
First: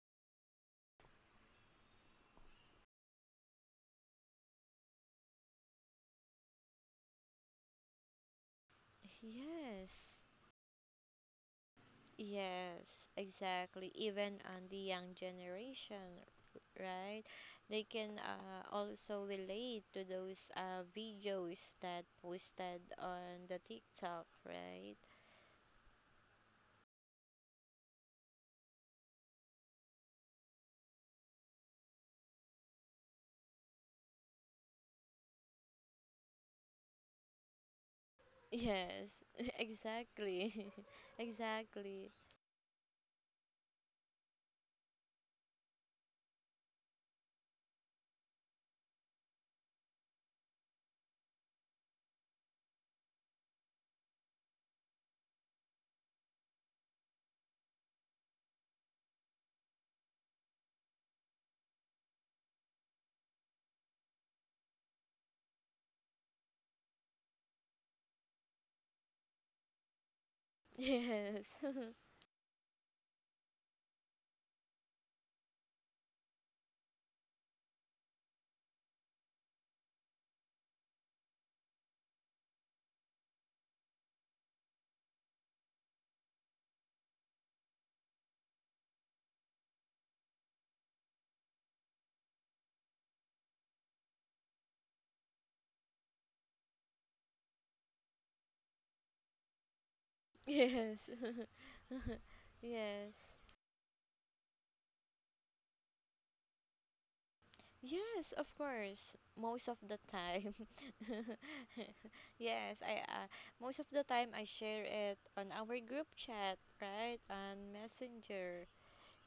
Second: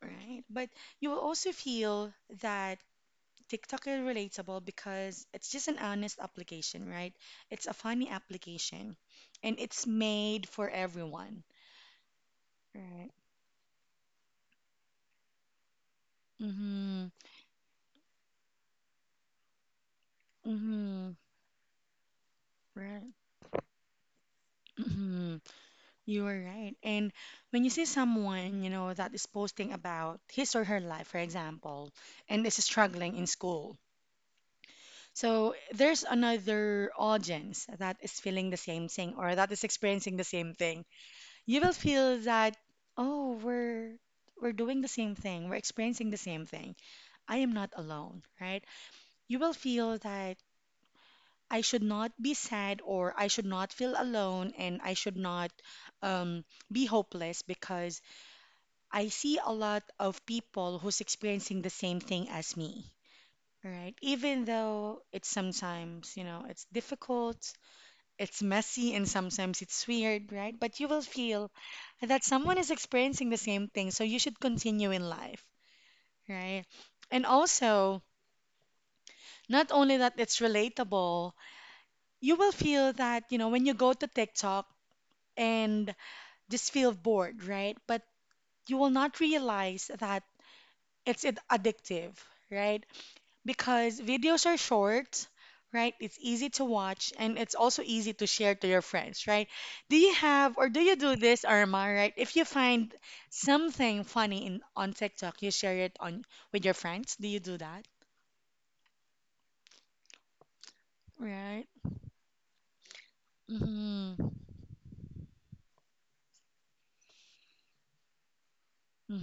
Right. But you will also feel that TikTok is relatable because it's just an honest application, right? It's a funny application and it's Yes, made for everyone, yes, right? exactly. Even on the young generation, Mm-hmm. right? They can, uh, also relate to those uh, Mm-hmm. videos that posted Right. on the TikTok, right? Mm-hmm. You are right. And when you see someone, you know, that is posting about his or her life, for example, and is struggling in school. So there's another audience that is feeling the same thing Yes, or [laughs] that is experiencing the same exactly, thing. [laughs] You will exactly. feel that, oh, we're we're doing the same thing. We're experiencing the same thing. I am not alone, right? You will feel that I should not be sad or I should not feel alone and I should not um, be hopeless because I see a lot of people who's experiencing the same thing as me, right? Even though it's sometimes, you know, it's difficult, it's messy, and sometimes it's weird, right? But you will Yes. feel that someone is experiencing the same thing, so you should continue in life, right? And also, not only that it's relatable, you will feel that, you know, when you go to TikTok and just feel bored, right? But you will not realize that it's ad- addictive, right? Because videos are short, right? It's easy to watch and it's also easy to share to your friends, right? Do you [laughs] have or do you yes. do this, [laughs] Irma, right? If you find yes. something funny in on TikTok, you share it on with your friends. Do you do that? Yes, of course. Most of the time. [laughs] Right? yes, I uh, most of the hmm time I share it on our group chat, right? On Messenger,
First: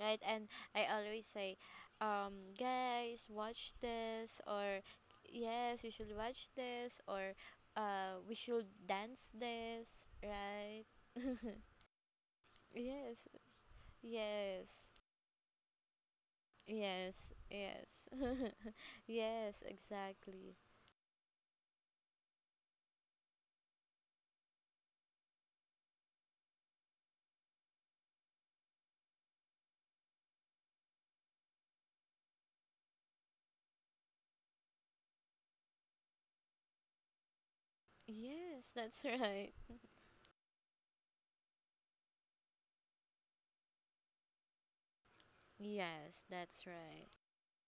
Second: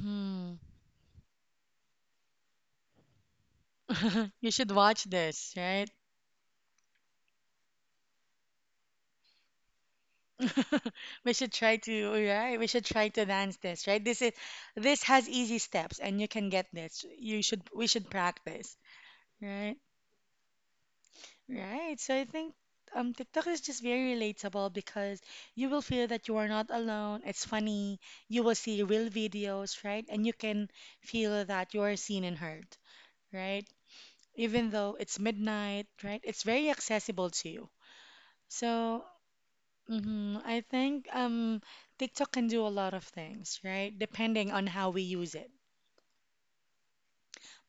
right? And I always say, um, guys, watch [laughs] this, You should or watch this, yes, right? you should watch this, or uh, we should dance this, right? [laughs] [laughs] We should try to, right? We should try yes. to dance this, right? This is Yes. this has easy steps and you can get this. Yes, You should we yes. should [laughs] practice, yes, right? exactly. Right. So I think um TikTok is just very relatable because you will feel that you are not alone. It's funny. You will see real videos, right? And you can feel that you are seen and heard, right? Even though it's midnight, right? It's very accessible to you. Yes, that's So right. mhm, I think um TikTok can do a lot of things, right? Depending on how we use it. Yes, that's right.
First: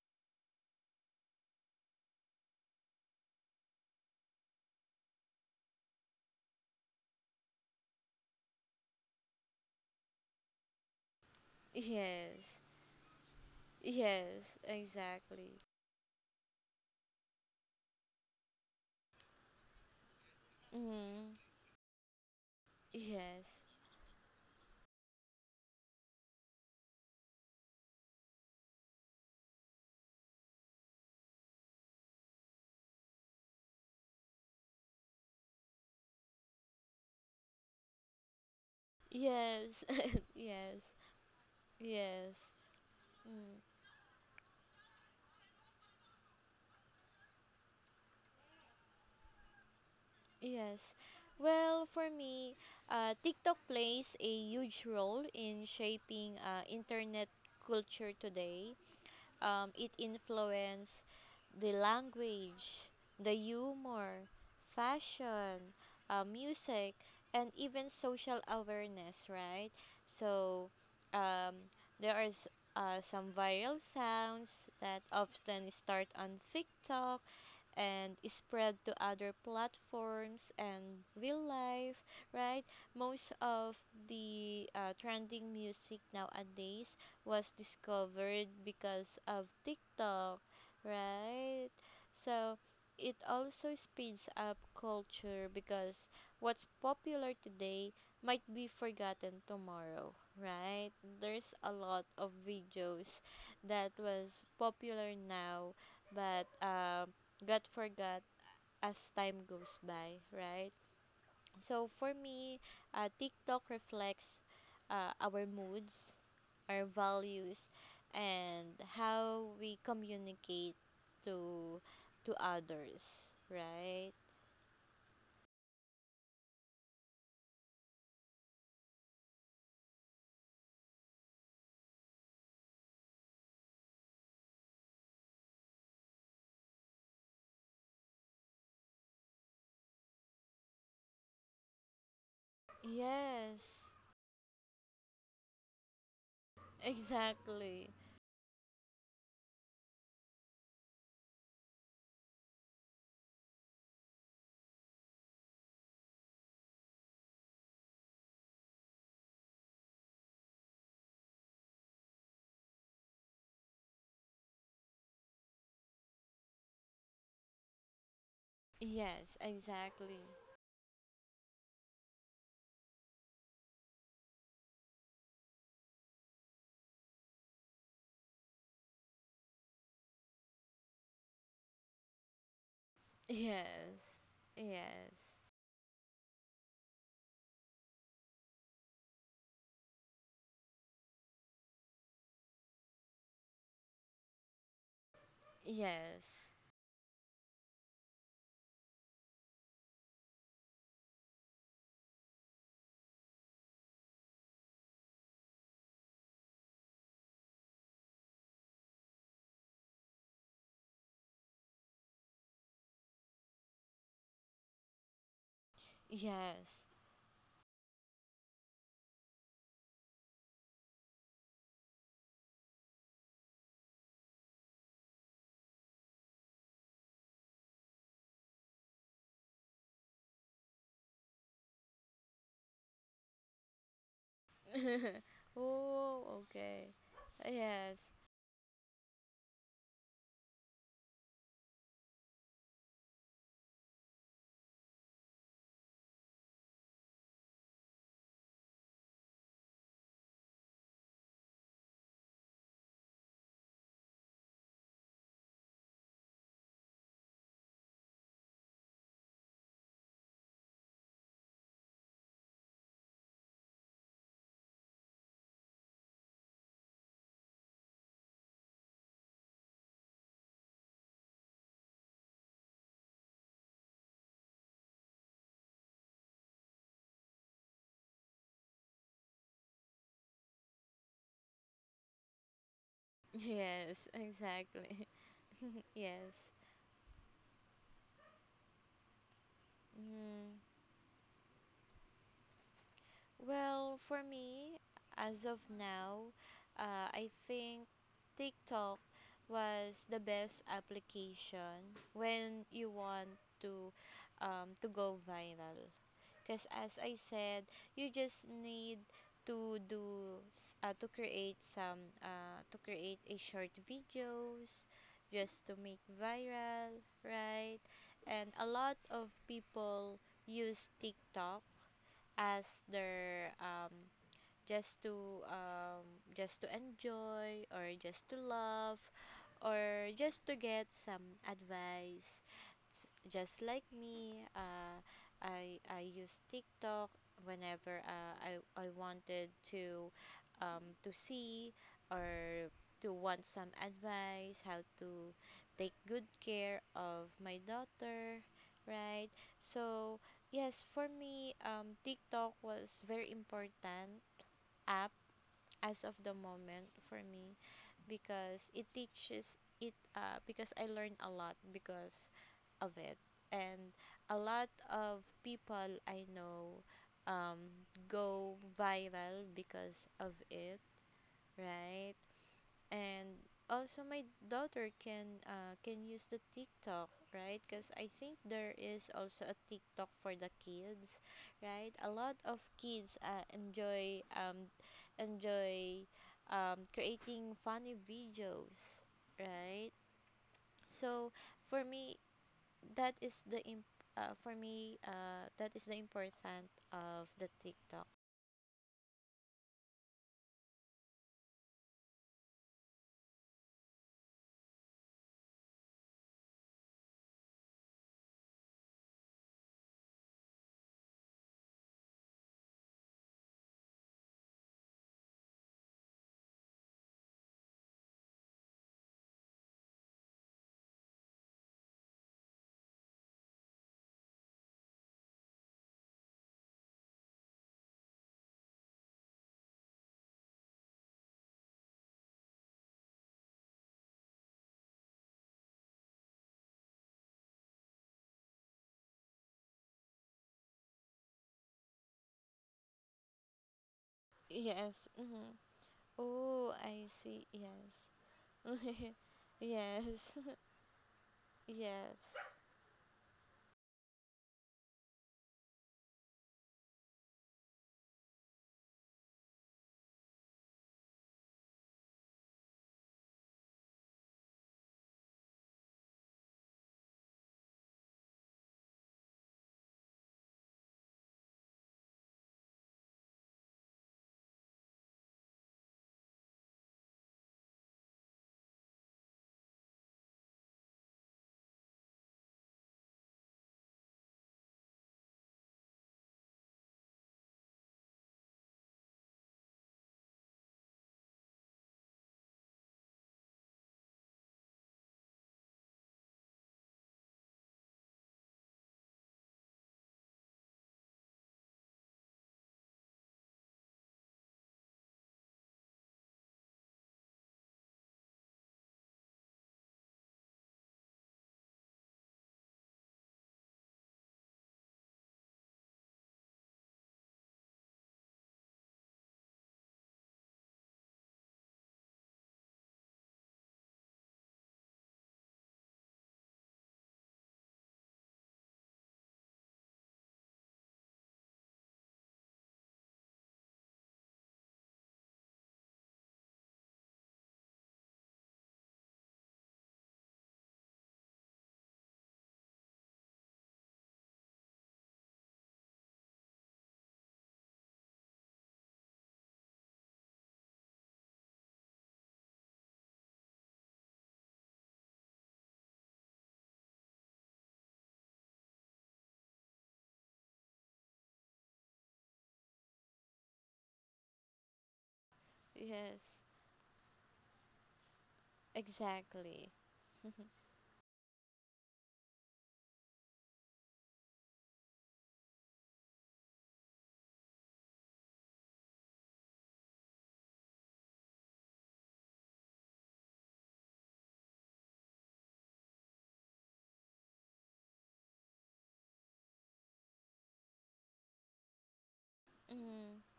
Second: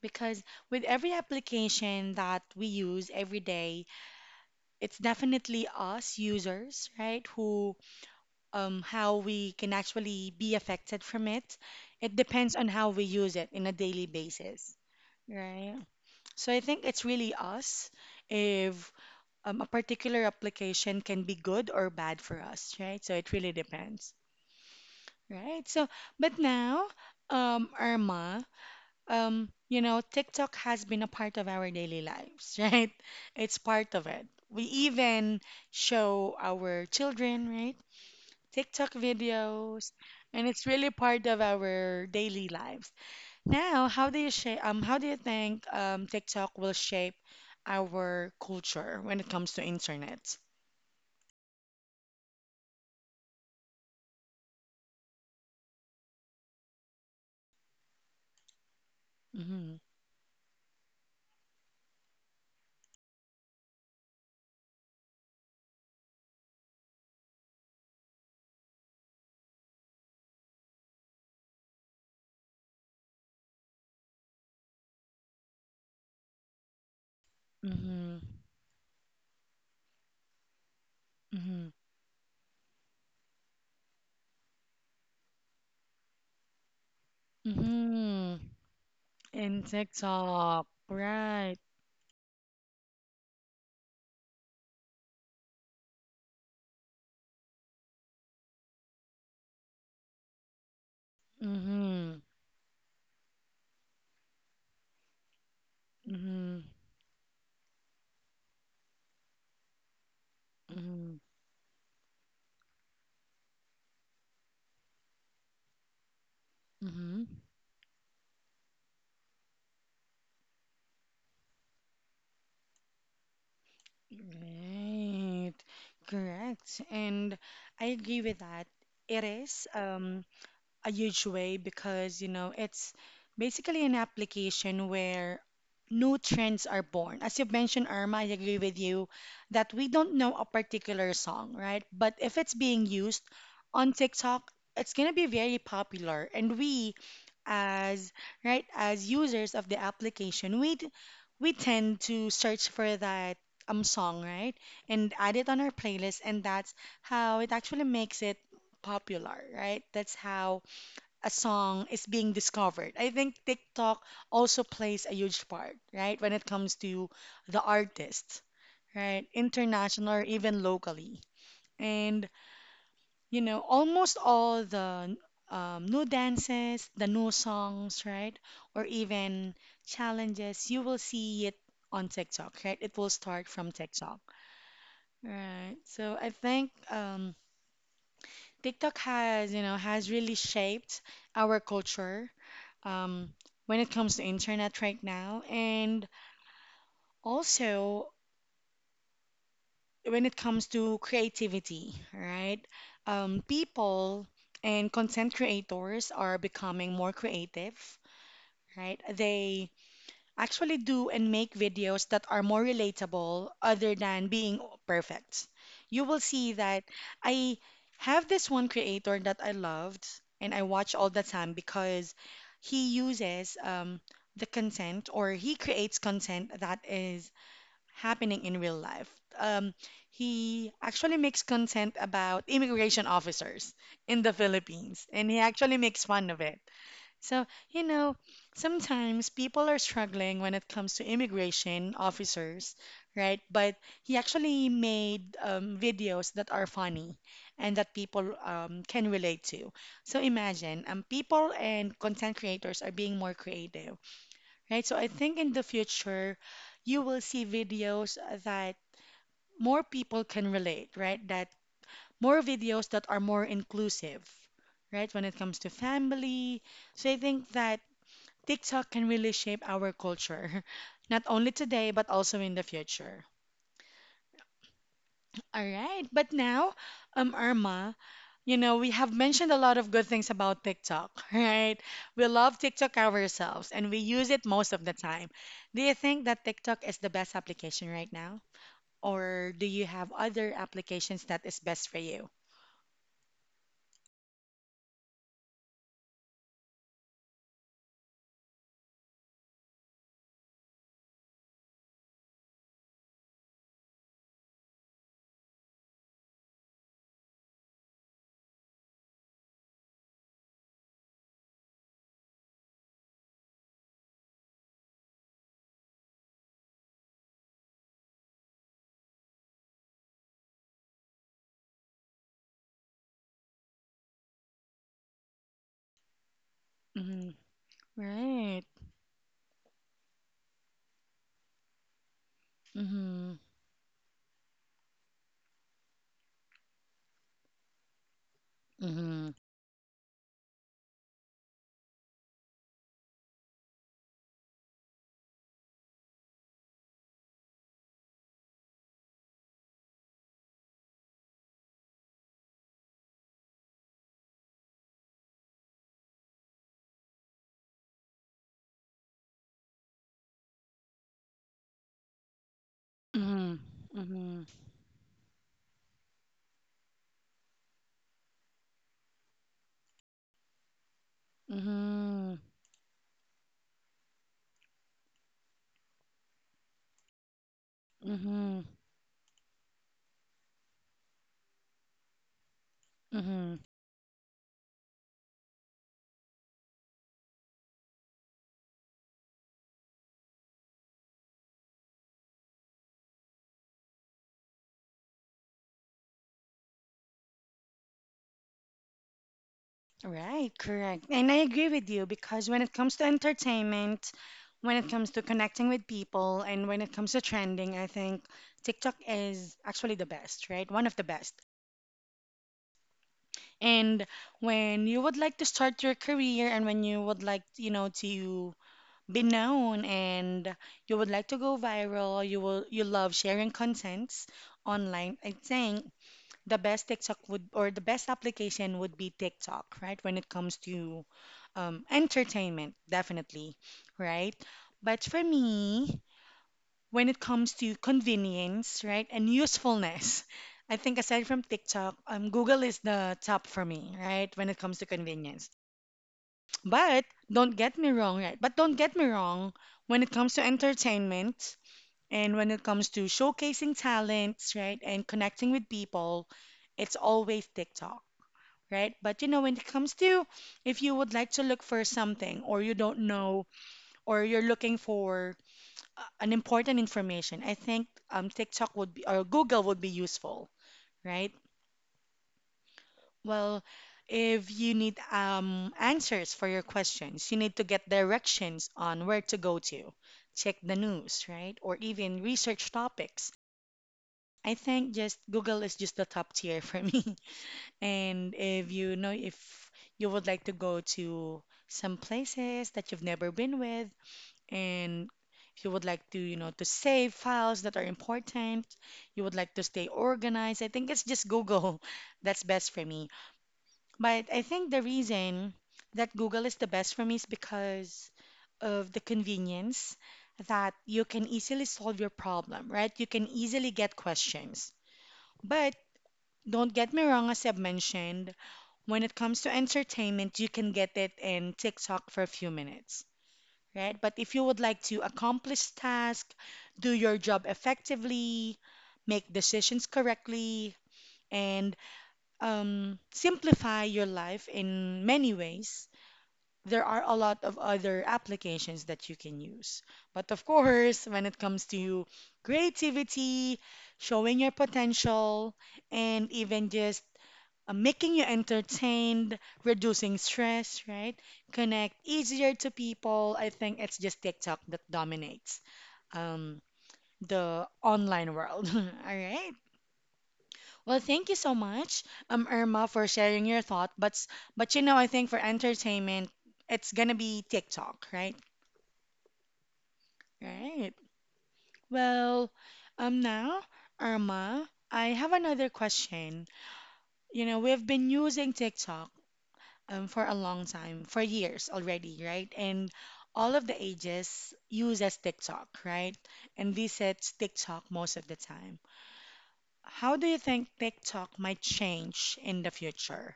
Because with every application that we use every day, it's definitely us users, right, who um, how we can actually be affected from it. It Yes, depends on how we use it in a daily yes, basis, exactly. right? So I think it's really us if um, a particular application can be Mm, good or bad for us, right? So it really yes, depends, right? So, but now, um, Irma, um, you know, TikTok has been a part of our daily lives, [laughs] right? It's part of it. We even show our children, right? TikTok yes, videos, [laughs] and it's yes, really part of our yes, daily lives. mm, Now, how do you shape, um, how do you think um, TikTok will shape our culture when it comes to internet? yes. Well, for me, uh, TikTok plays a huge role in shaping uh, internet culture today. um, Mm-hmm, It influenced the language, the humor, fashion, uh, music, and even social awareness, right? So um, there are s- uh, some viral sounds that often start on TikTok and mm-hmm, spread to other platforms and real mm-hmm, life, right? Most of the uh, trending music nowadays was mm-hmm. discovered because of In TikTok, TikTok, right? right? So it also speeds up culture, because what's popular today might be forgotten tomorrow, right? There's a lot Mm-hmm, of videos that was popular now, but mm-hmm, um, got forgot as time goes by, right? mm-hmm, So for me, uh, TikTok reflects uh, our moods, our mm-hmm. values, and how we communicate to to others, right? Right, correct, and I agree with that. It is. Um, a huge way because, you know, it's basically an application where new trends are born. As you mentioned, Irma, I agree with you that we don't know a particular song, right? But if it's being used Yes, on TikTok, it's going to be very popular. And we, exactly. as right, as users of the application, we d- we tend to search for that um song, right? And add it on our playlist, and that's how it actually makes it popular, right? That's how a song is being discovered. I think TikTok also plays a huge part, right, when it comes to the artists, right, Yes, international exactly. or even locally. And, you know, almost all the um, new dances, the new songs, right, or even challenges, you will see it on TikTok, right? It will start from TikTok. Yes, yes, Right. So I think um, TikTok has, you know, has really shaped our culture um, when it comes to internet right now, and yes, also when it comes to creativity, right? Um, people and content creators are becoming more creative, right? They actually do and make videos that are more relatable other than being perfect. You will see that yes. I have this one creator that I loved and I watch all the time because he uses um, the content or he creates content that is happening in real life. Um, he actually makes content about immigration officers in the Philippines and he [laughs] actually makes fun of oh, it. okay. So, you Yes, know, sometimes people are struggling when it comes to immigration officers, right? But he actually made um, videos that are funny and that people um, can relate to. So imagine, um, people and content creators are being more creative, right? So I think in the future, you will see videos that more people can relate, right? That more videos that are more inclusive, right? When it comes to family. So I think that TikTok can really shape our culture, [laughs] not only today, but also in the future. All right, but now, um, Irma, you know, we have mentioned a lot of good things about TikTok, [laughs] right? We love TikTok ourselves and we yes, [laughs] use it most of the exactly. [laughs] time. Do you think Yes. that TikTok is the best application right now? Or do you have other Mm. applications that is best for you? Well, for me, as of now, uh, I think TikTok was the best application when you want to um, to go viral. Because as I said, you just need to do s- uh, to create some uh, to create a short videos just to make viral, right? And a lot of people use TikTok as their um, just to um, just to Mm-hmm. enjoy, or just to Right. love, or just to get some advice. S- Mm-hmm. Just like me, uh, I, I use TikTok whenever uh, I, I Mm-hmm. wanted to um, to see, or to want some advice how to take good care of my daughter, right? So yes, for me, um, TikTok was very important app as of the moment for me, because it teaches it uh, because I learned a lot because of it, Mm-hmm. and a Mm-hmm. lot of people I know um, go viral because of it, right? Mm-hmm. And also my daughter can, uh, can use the TikTok, right? Because I think there is also a TikTok for the kids, right? A lot of kids uh, Mm-hmm. enjoy um enjoy um creating funny videos, right? So for me, that is the imp- uh, for me, uh, that is the important of the TikTok. Right, correct. And I agree with you because when it comes to entertainment, when it comes to connecting with people, and when it comes to trending, I think TikTok is actually the best, right? One of the best. And when you would like to start your career and when you would like, you know, to be known and you would like to go viral, you will you love sharing contents online. I think the best TikTok would or the best application would be TikTok, right? When it comes to um, entertainment, definitely, right? But for me, when it comes to convenience, right, and usefulness, I think aside from TikTok, um, Google is the top for me, right, when it comes to Yes. convenience. Mm-hmm. Oh, But I see. don't get me wrong, Yes. right? But don't get me wrong, [laughs] when it yes. comes to [laughs] entertainment Yes, and when it comes to showcasing talents, right, and connecting with people, it's always TikTok, right? But you know, when it comes to if you would like to look for something or you don't know or you're looking for uh, an important information, I think um, TikTok would be or Google would be useful, right? Well, if you need um, answers for your questions, you need to get directions on where to go to, check the news, right? Or even research topics. I think just Google is just the top tier [laughs] for me. And if you know if you would like to go to some places that you've never been with, and if you would like to, you know, to save files that are important, you would like to stay organized, I think it's just Google [laughs] that's best for me. But I think the reason that Google is the best for me is because of the convenience that you can easily solve your problem, right? You can easily get questions. But don't get me wrong, as I've mentioned, when it comes to entertainment, you can get it in TikTok for a few minutes, right? But if you would like to accomplish task, do your job effectively, make decisions correctly, and um, simplify your life in many ways, there are a lot of other applications that you can use. But of course, when it comes to creativity, showing your potential, and even just uh, making you entertained, reducing stress, right? Connect easier to people. I think it's just TikTok that dominates um, the online world. [laughs] All right. Well, thank you so much, um, Irma, for sharing your thought. But s- but you know, I think for entertainment, yes, it's gonna be TikTok, right? exactly. [laughs] Right. Well, um, now, Irma, I have another question. You know, we've been using TikTok um, for a long time, for years already, right? And all of the ages uses TikTok, right? And this sets TikTok most of the time. How do you think TikTok might change in the mm. future?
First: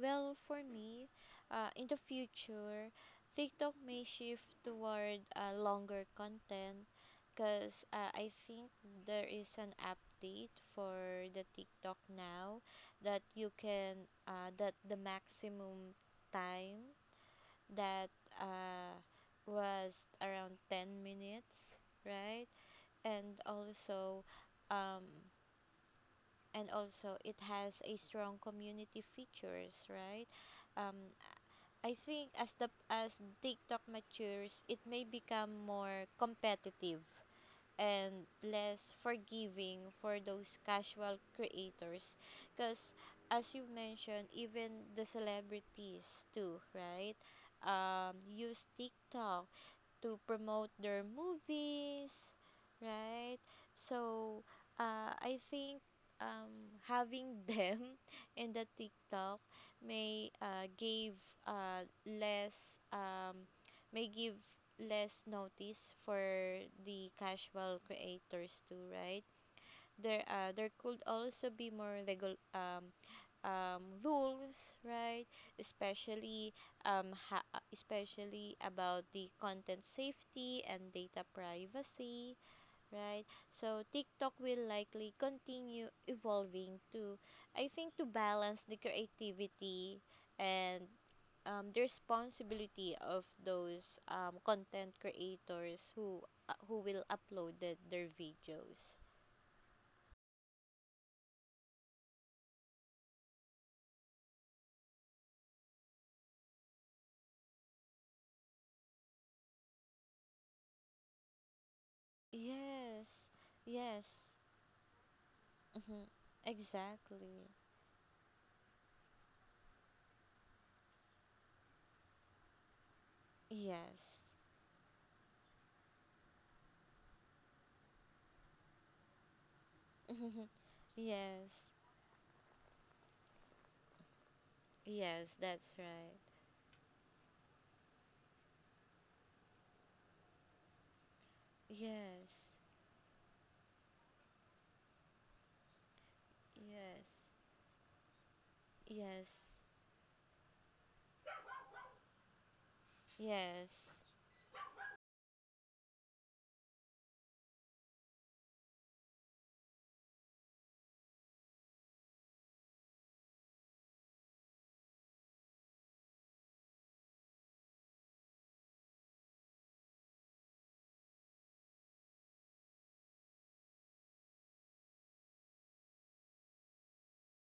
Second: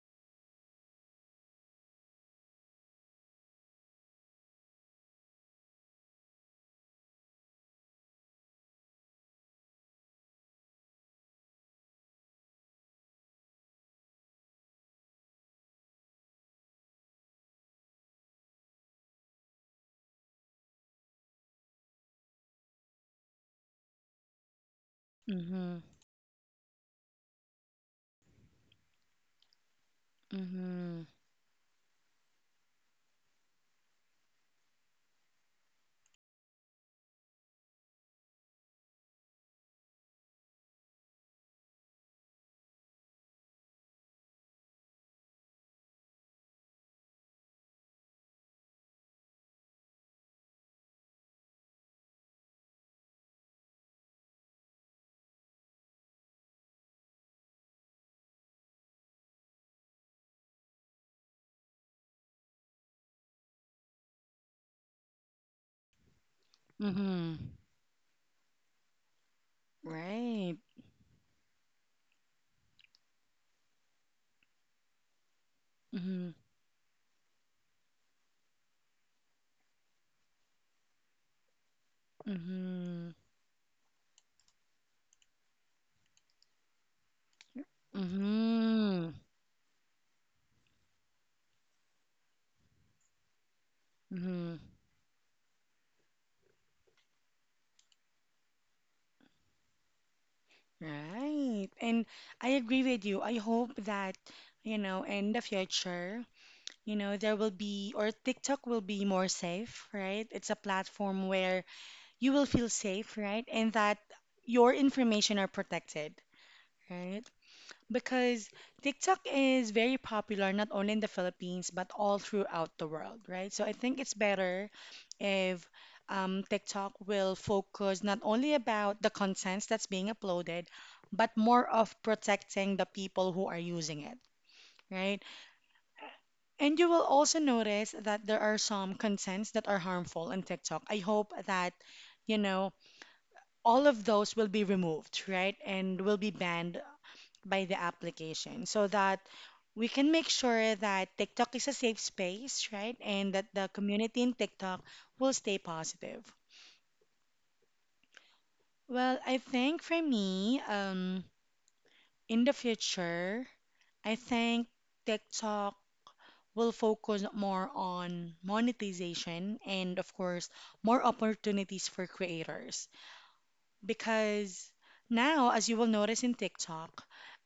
Well, for me, uh, in the future, TikTok may shift toward uh, longer content, because uh, I think there is an update for the TikTok now that you can, uh, that the maximum time that uh, was around ten minutes, right? And also, um, Mm-hmm. and also it has a strong community features, right? um, Mm-hmm. I think as the as TikTok matures, it may become more competitive and less forgiving for those casual creators, because as you've mentioned, even the celebrities too, right? Um, use TikTok to promote their movies, right? So, uh, I think um, having [laughs] them in the TikTok may uh, give uh, less um, may give less notice for the Mm-hmm. casual creators too, right? There, uh, Right. there could also be more regul- um, um, rules, right? Mm-hmm. Especially um, ha- uh, especially about the content safety and data privacy, Mm-hmm. right? So TikTok will likely continue evolving to, I think, to balance the Mm-hmm. creativity and um, the responsibility of those um, Mm-hmm. content creators who uh, who will upload the, their videos. Right. And I agree with you. I hope that, you know, in the future, you know, there will be or TikTok will be more safe, right? It's a platform where you will feel safe, Yes, right? And that yes, your information are hmm protected, right? exactly. Because TikTok is very popular not only in the Philippines but all throughout the world, right? So I think it's Yes. better if um, TikTok will focus not only about the contents that's being uploaded [laughs] but yes. more of protecting the people who are using it, right? Yes, that's right. And you will also notice that there are some contents that are harmful on TikTok. I hope that, you Yes. know, all of those will be removed, right? And will be banned Yes. by the application so that Yes. we can make sure that TikTok is a safe space, right? And that the Yes. community in TikTok will stay positive. Well, I think for me, um, in the future, I think TikTok will focus more on monetization and, of course, more opportunities for creators. Because now, as you will notice in TikTok,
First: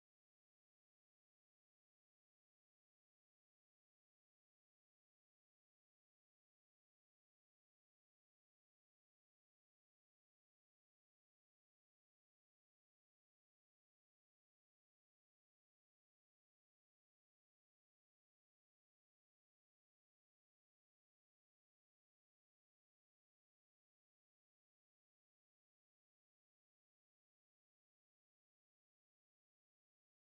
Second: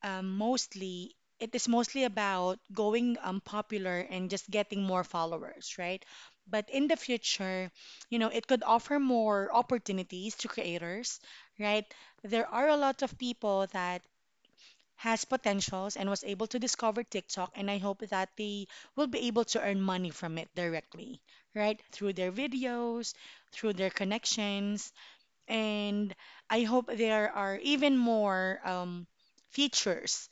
um, mostly it is mostly about going um, popular and just getting more followers, right? But in the future, you know, it could offer more opportunities to creators, right? There are a lot of people that has potentials and was able to discover TikTok and I hope that they will be able to earn money from it directly, right? Through their videos, through their connections, and I hope there are even more um, features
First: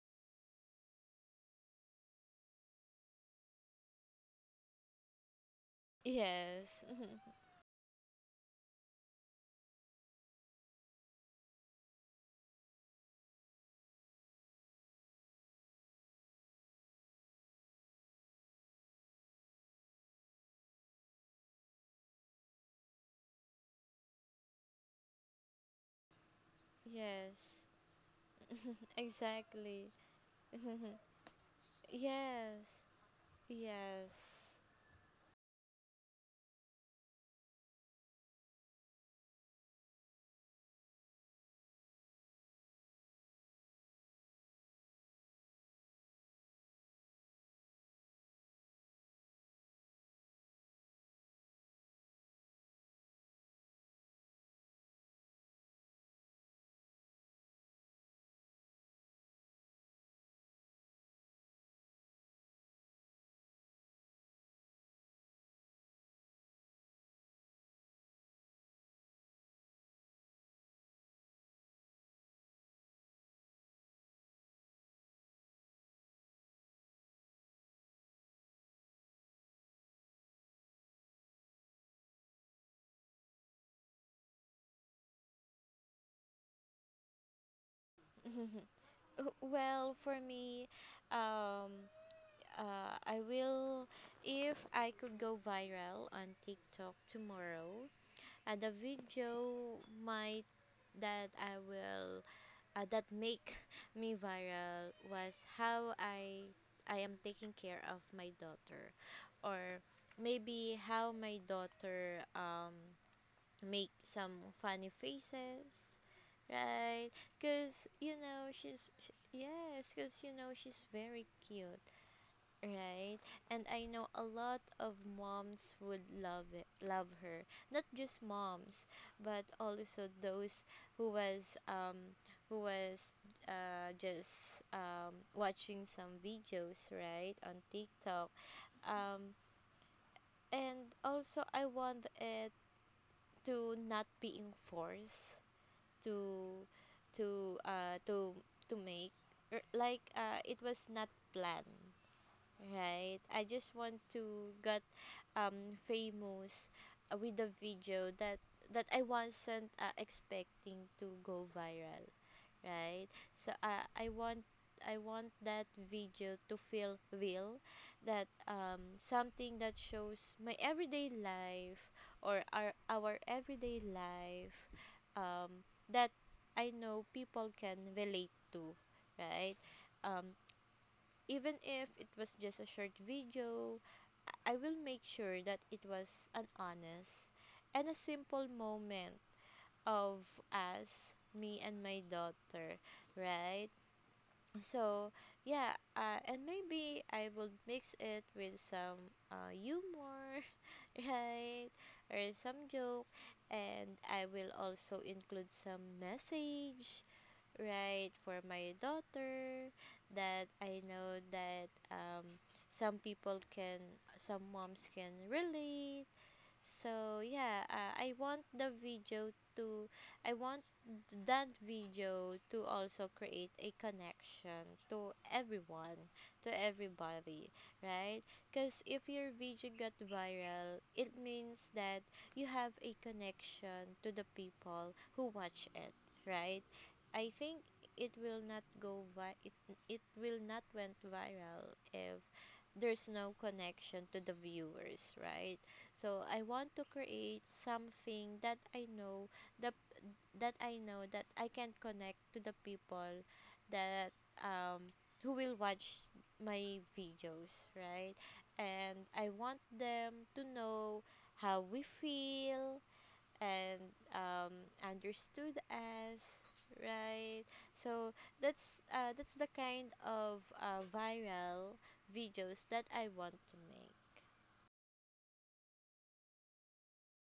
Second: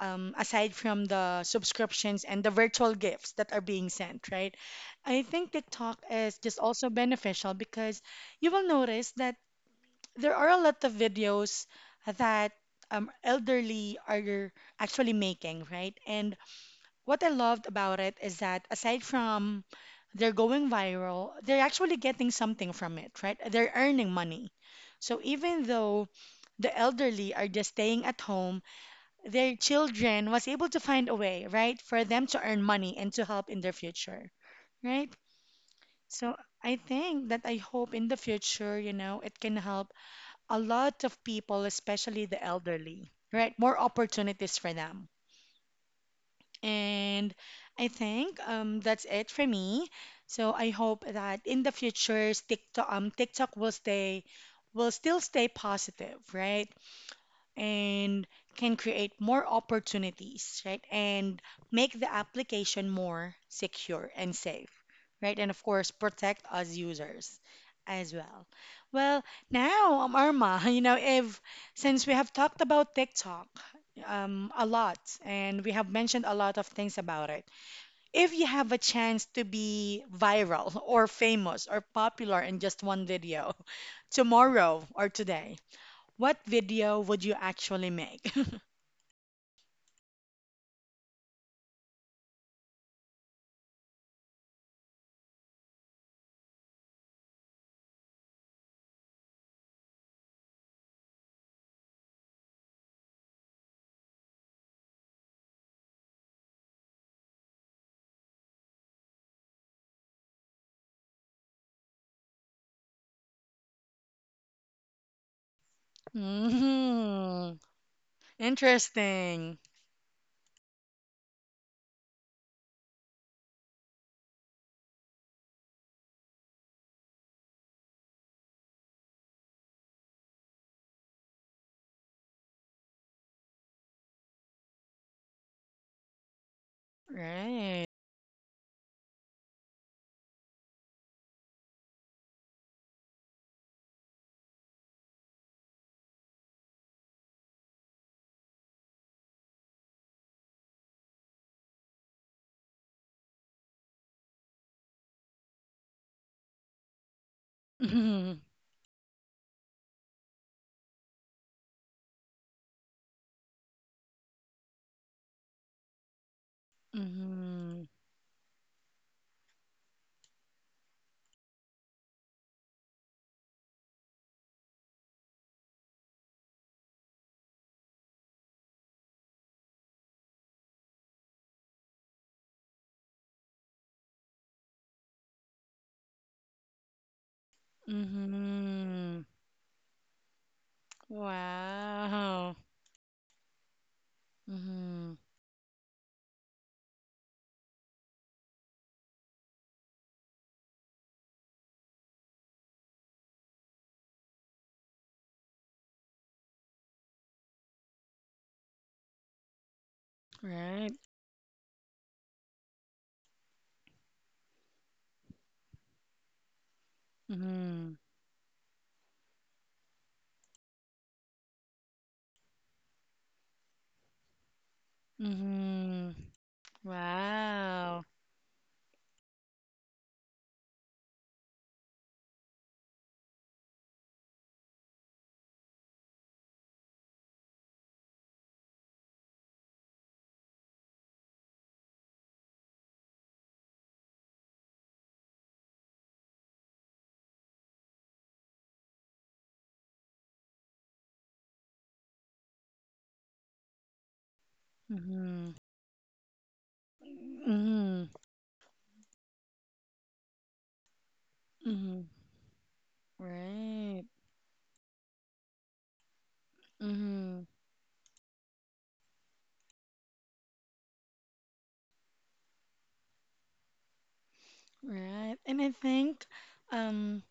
um, aside from the subscriptions and the virtual gifts that are being sent, right? I think TikTok is just Yes. also beneficial because you will notice that there are a lot of videos that um, elderly are actually making, right? And what I loved about it is that aside from they're going viral, they're actually getting something from it, right? They're earning money. So even though the [laughs] elderly are yes. just staying at home, their Exactly. children was able to [laughs] find a way, right, for them to earn yes. money and to help in their future, Yes. right? So I think that I hope in the future, you know, it can help a lot of people, especially the elderly, right? More opportunities for them. And I think um, that's it for me. So I hope that in the future, TikTok, um, TikTok will stay, will still stay positive, right? And can create more opportunities, right? And make the application more secure and safe, right? And of course, protect us users as well. Well, now, um, Arma, [laughs] you know, if since we have talked about TikTok um, a lot and we have mentioned a lot of things about it, if you have a chance to be viral [laughs] or famous or popular in just one video [laughs] tomorrow or today, what video would you actually make? [laughs] [laughs] W- well, for me, um uh I will, if I could go viral on TikTok tomorrow, and the video might, that I will uh, that make [laughs] me viral was how I I am taking care of my daughter, or maybe how my daughter um make some funny faces, right? Mm, Cause you know she's sh interesting. yes, cause you know she's very cute. Right. And I know a lot of moms would love it, love her. Not just moms, but also those who was um who was uh just um watching some videos, right, on Right. TikTok. Um and also, I want it to not being forced to to uh to to make, Er, like, uh it was not planned, right? I just want to get um famous, uh, with a video that [laughs] that I wasn't uh, expecting to go viral, right? So, uh, I want I want that video to feel real, Mhm. that um something that shows my everyday life, or our our everyday life, um that I know people can relate to, right? Um, Even if it was just a short video, I I will make sure that it was an honest and a simple Mm-hmm. moment of us, me and my Wow. daughter, right? Mm-hmm. So, yeah, uh, and maybe I will mix it with some uh, humor, [laughs] right? Or some joke, and I will also include some message, right, for my daughter that I Right. know that um, some people can, some moms can relate. So yeah, Mm-hmm. uh, I want the video to I want that video to also create a connection to Mm-hmm. everyone, to everybody, Wow. right? Cuz if your video got viral, it means that you have a connection to the people who watch it, right? I think it will not go vi- it, it will not went viral if there's no connection to the viewers, right? So I want to create something that I know the that I know that I can connect to the people that um who Mm-hmm. will watch my videos, Mm-hmm. right? And I want them to know how we Mm-hmm. feel, and Right. um, understood as, Mm-hmm. right? So that's, uh, that's the kind of uh, viral videos that I want to make. Right. And I think, um,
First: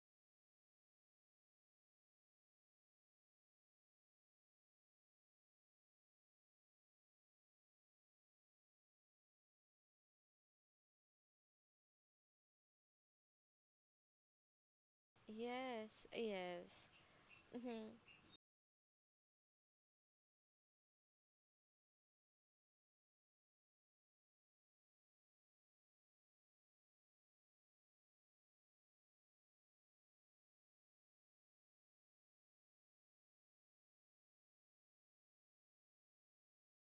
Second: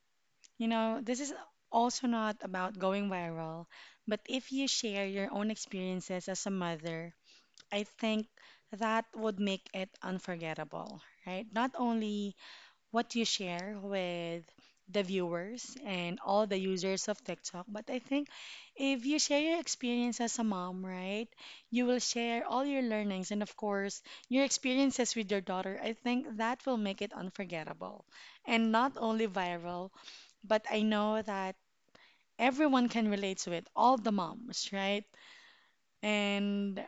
you know, this is also not about going viral, but if you share your own experiences as a mother, I think that would make it unforgettable, right? Not only what you share with the viewers Yes, and all the yes, users of TikTok. But mm-hmm. I think if you share your experience as a mom, right, you will share all your learnings and, of course, your experiences with your daughter. I think that will make it unforgettable and not only viral, but I know that everyone can relate to it, all the moms, right? And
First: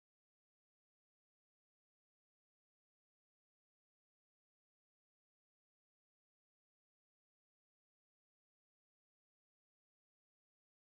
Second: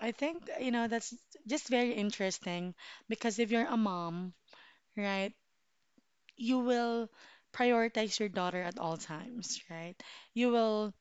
I think, you know, that's just very interesting because if you're a mom, right? You will prioritize your daughter at all times, right? You will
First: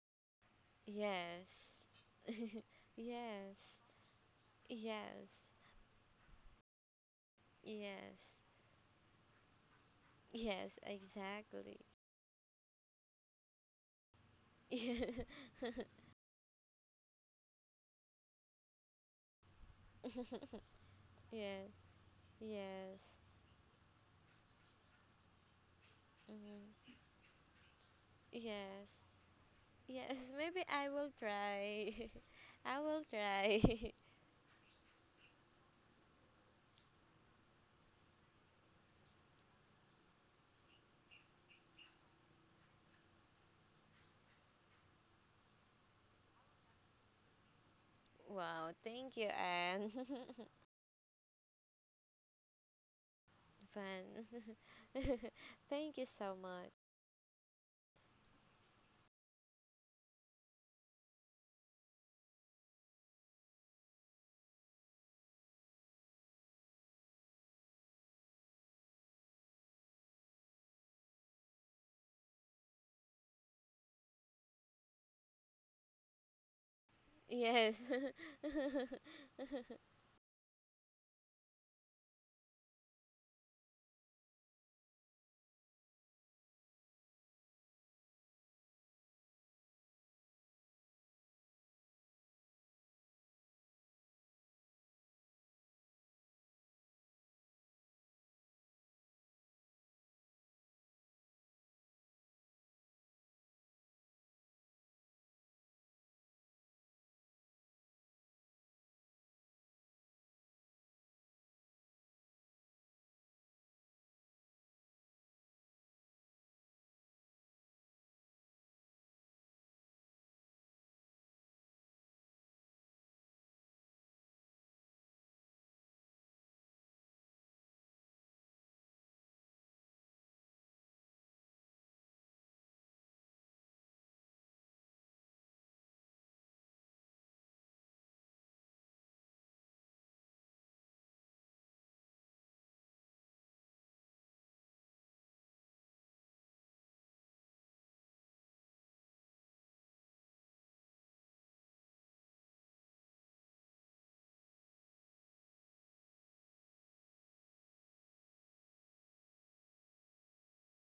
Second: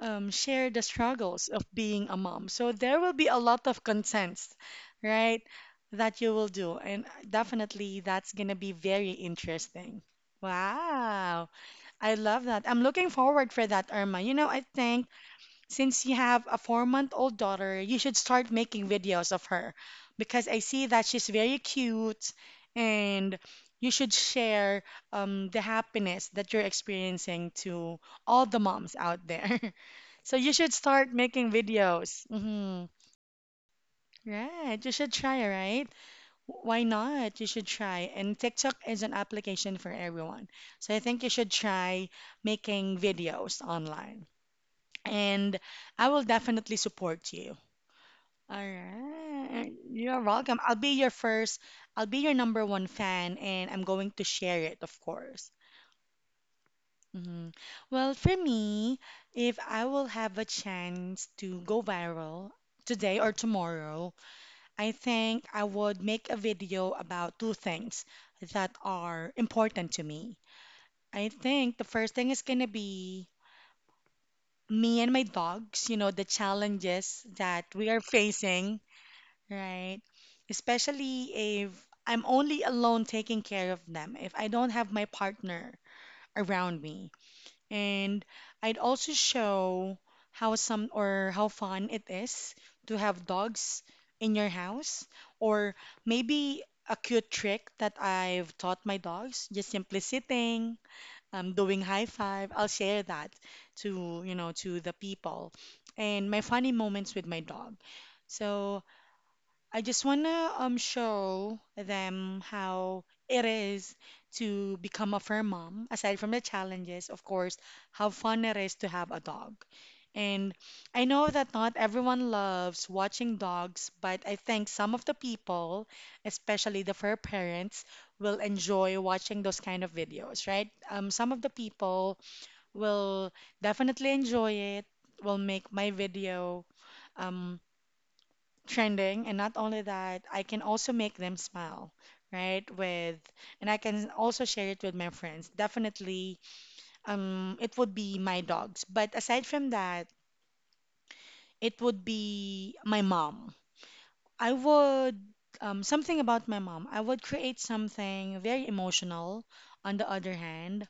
um, share the struggles of Yes, being a mom. So there will be a lot yes, of contents, right, yes, that you will do. And definitely yes, that's going to be very interesting. yes, Wow. exactly. I love that. I'm looking forward for that, Irma. You know, I [laughs] think yeah, since you have a four-month-old daughter, you should start making videos of her because I see that she's very yeah, cute, yes, and you should share um, the happiness that you're mm-hmm. experiencing to all the moms Yes, out there. [laughs] yes, So you maybe should I will start making try. videos. [laughs] I Hmm. will try. [laughs] Right. You should try, right? W- Why not? You should try. And TikTok is an application for everyone. So I think you should try making videos online. And I will definitely support you. All Wow, thank you, right. Anne. [laughs] You're welcome. I'll be your first, I'll be your number one fan, and I'm Fun. going to share it, of [laughs] course. Thank you so much. Hmm. Well, for me, if I will have a chance to go viral today or tomorrow, I think I would make a video about two things that are important to me. I think the first thing is going to be me and my dogs, you know, the challenges that Yes. we are [laughs] facing. Right. Especially if I'm only alone taking care of them, if I don't have my partner around me. And I'd also show how some or how fun it is to have dogs in your house, or maybe a cute trick that I've taught my dogs, just simply sitting, um, doing high five. I'll share that to, you know, to the people, and my funny moments with my dog. So, I just want to um show them how it is to become a fur mom. Aside from the challenges, of course, how fun it is to have a dog. And I know that not everyone loves watching dogs, but I think some of the people, especially the fur parents, will enjoy watching those kind of videos, right? Um, some of the people will definitely enjoy it, will make my video Um, trending. And not only that, I can also make them smile, right, with, and I can also share it with my friends. Definitely, um it would be my dogs, but aside from that, it would be my mom. I would, um, something about my mom, I would create something very emotional on the other hand.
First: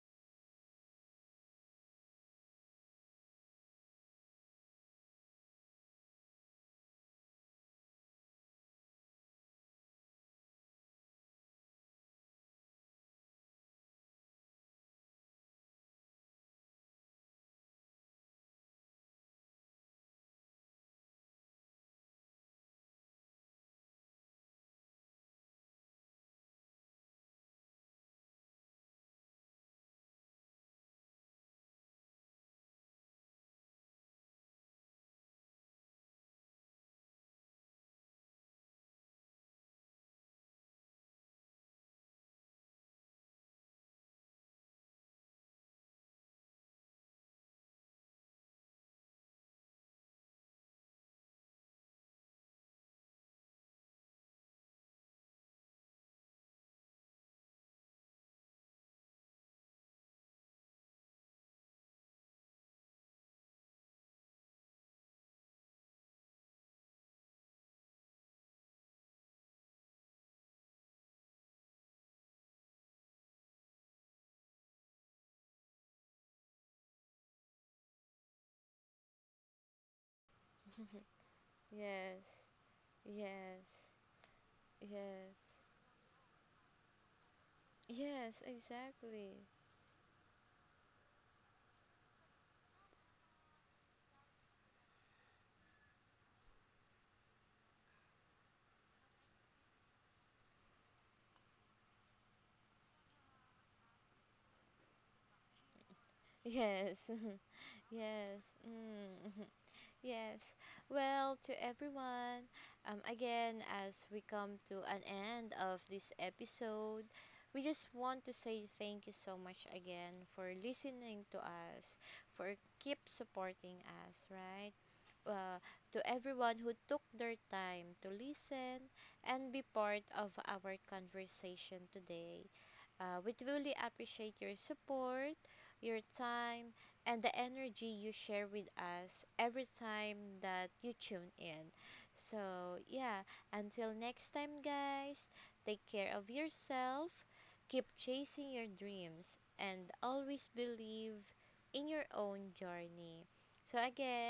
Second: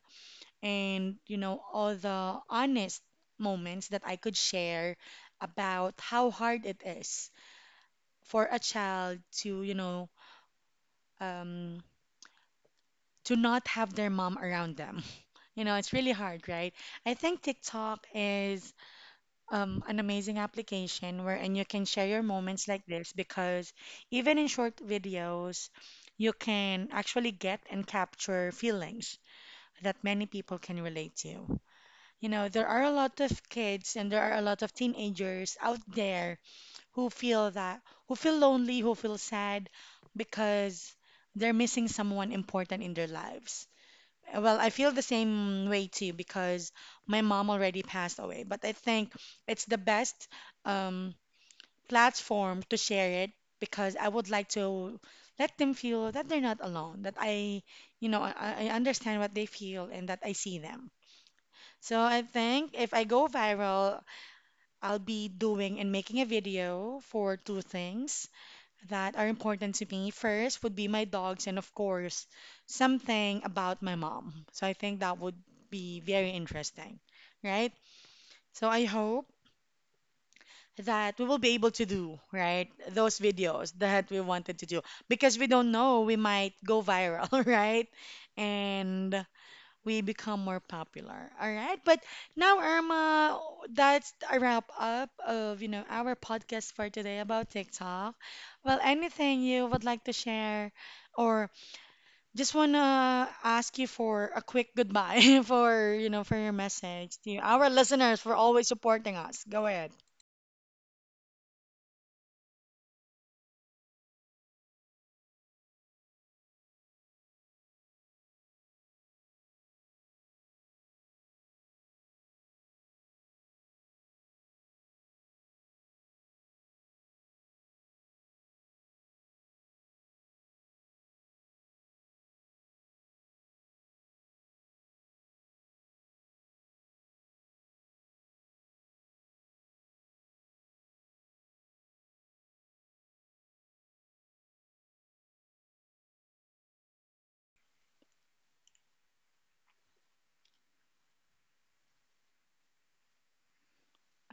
And you know all the honest moments that I could share about how hard it is for a child to, you know, um, to not have their mom around them. [laughs] You know, it's really hard, right? I think TikTok is um, an amazing application wherein you can share your moments like this because even in short videos, you can actually get and capture feelings that many people can relate to. You know, there are a lot of kids and there are a lot of teenagers out there who feel that, who feel lonely, who feel sad because they're missing someone important in their lives. Well, I feel the same way too because my mom already passed away, but I think it's the best um, platform to share it because I would like to let them feel that they're not alone, that I, you know, I, I understand what they feel and that I see them. So I think if I go viral, I'll be doing and making a video for two things that are important to me. First would be my dogs and, of course, something about my mom. So I think that would be very interesting, right? So I hope that we will be able to do, yes. right, those Yes. videos that we wanted to do Yes. because we don't know, we might go viral, [laughs] right? Yes, And exactly. we become more popular. All right. But now, Irma, that's a wrap up of, you know, our podcast for today about TikTok. Well, anything you would like to share, or just want to ask you for a quick goodbye [laughs] for, you know, for your Yes. message to our [laughs] listeners for yes. always supporting Mm. us. [laughs] Go ahead. Yes. Well, to everyone, um, again, as we come to an end of this episode, we just want to say thank you so much again for listening to us, for keep supporting us, right? Uh, to everyone who took their time to listen and be part of our conversation today. Uh, we truly appreciate your support, your time, and the energy you share with us every time that you tune in. So, yeah, until next time, guys, take care of yourself, keep chasing your dreams, and always believe in your own journey. So,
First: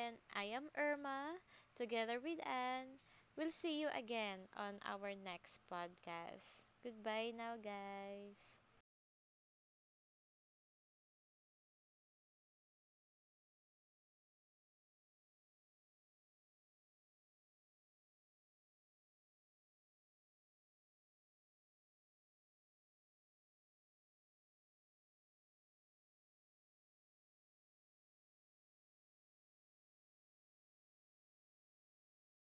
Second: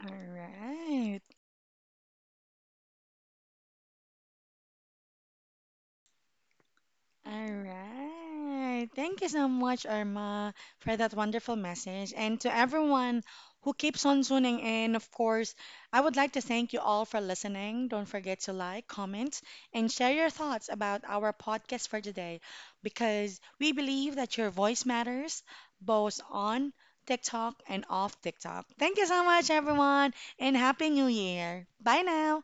All I am right. Irma, together with Anne. We'll see you again on our next podcast. Goodbye All now, guys. right. Thank you so much, Irma, for that wonderful message. And to everyone who keeps on tuning in, of course, I would like to thank you all for listening. Don't forget to like, comment, and share your thoughts about our podcast for today because we believe that your voice matters both on TikTok and off TikTok. Thank you so much, everyone, and Happy New Year. Bye now.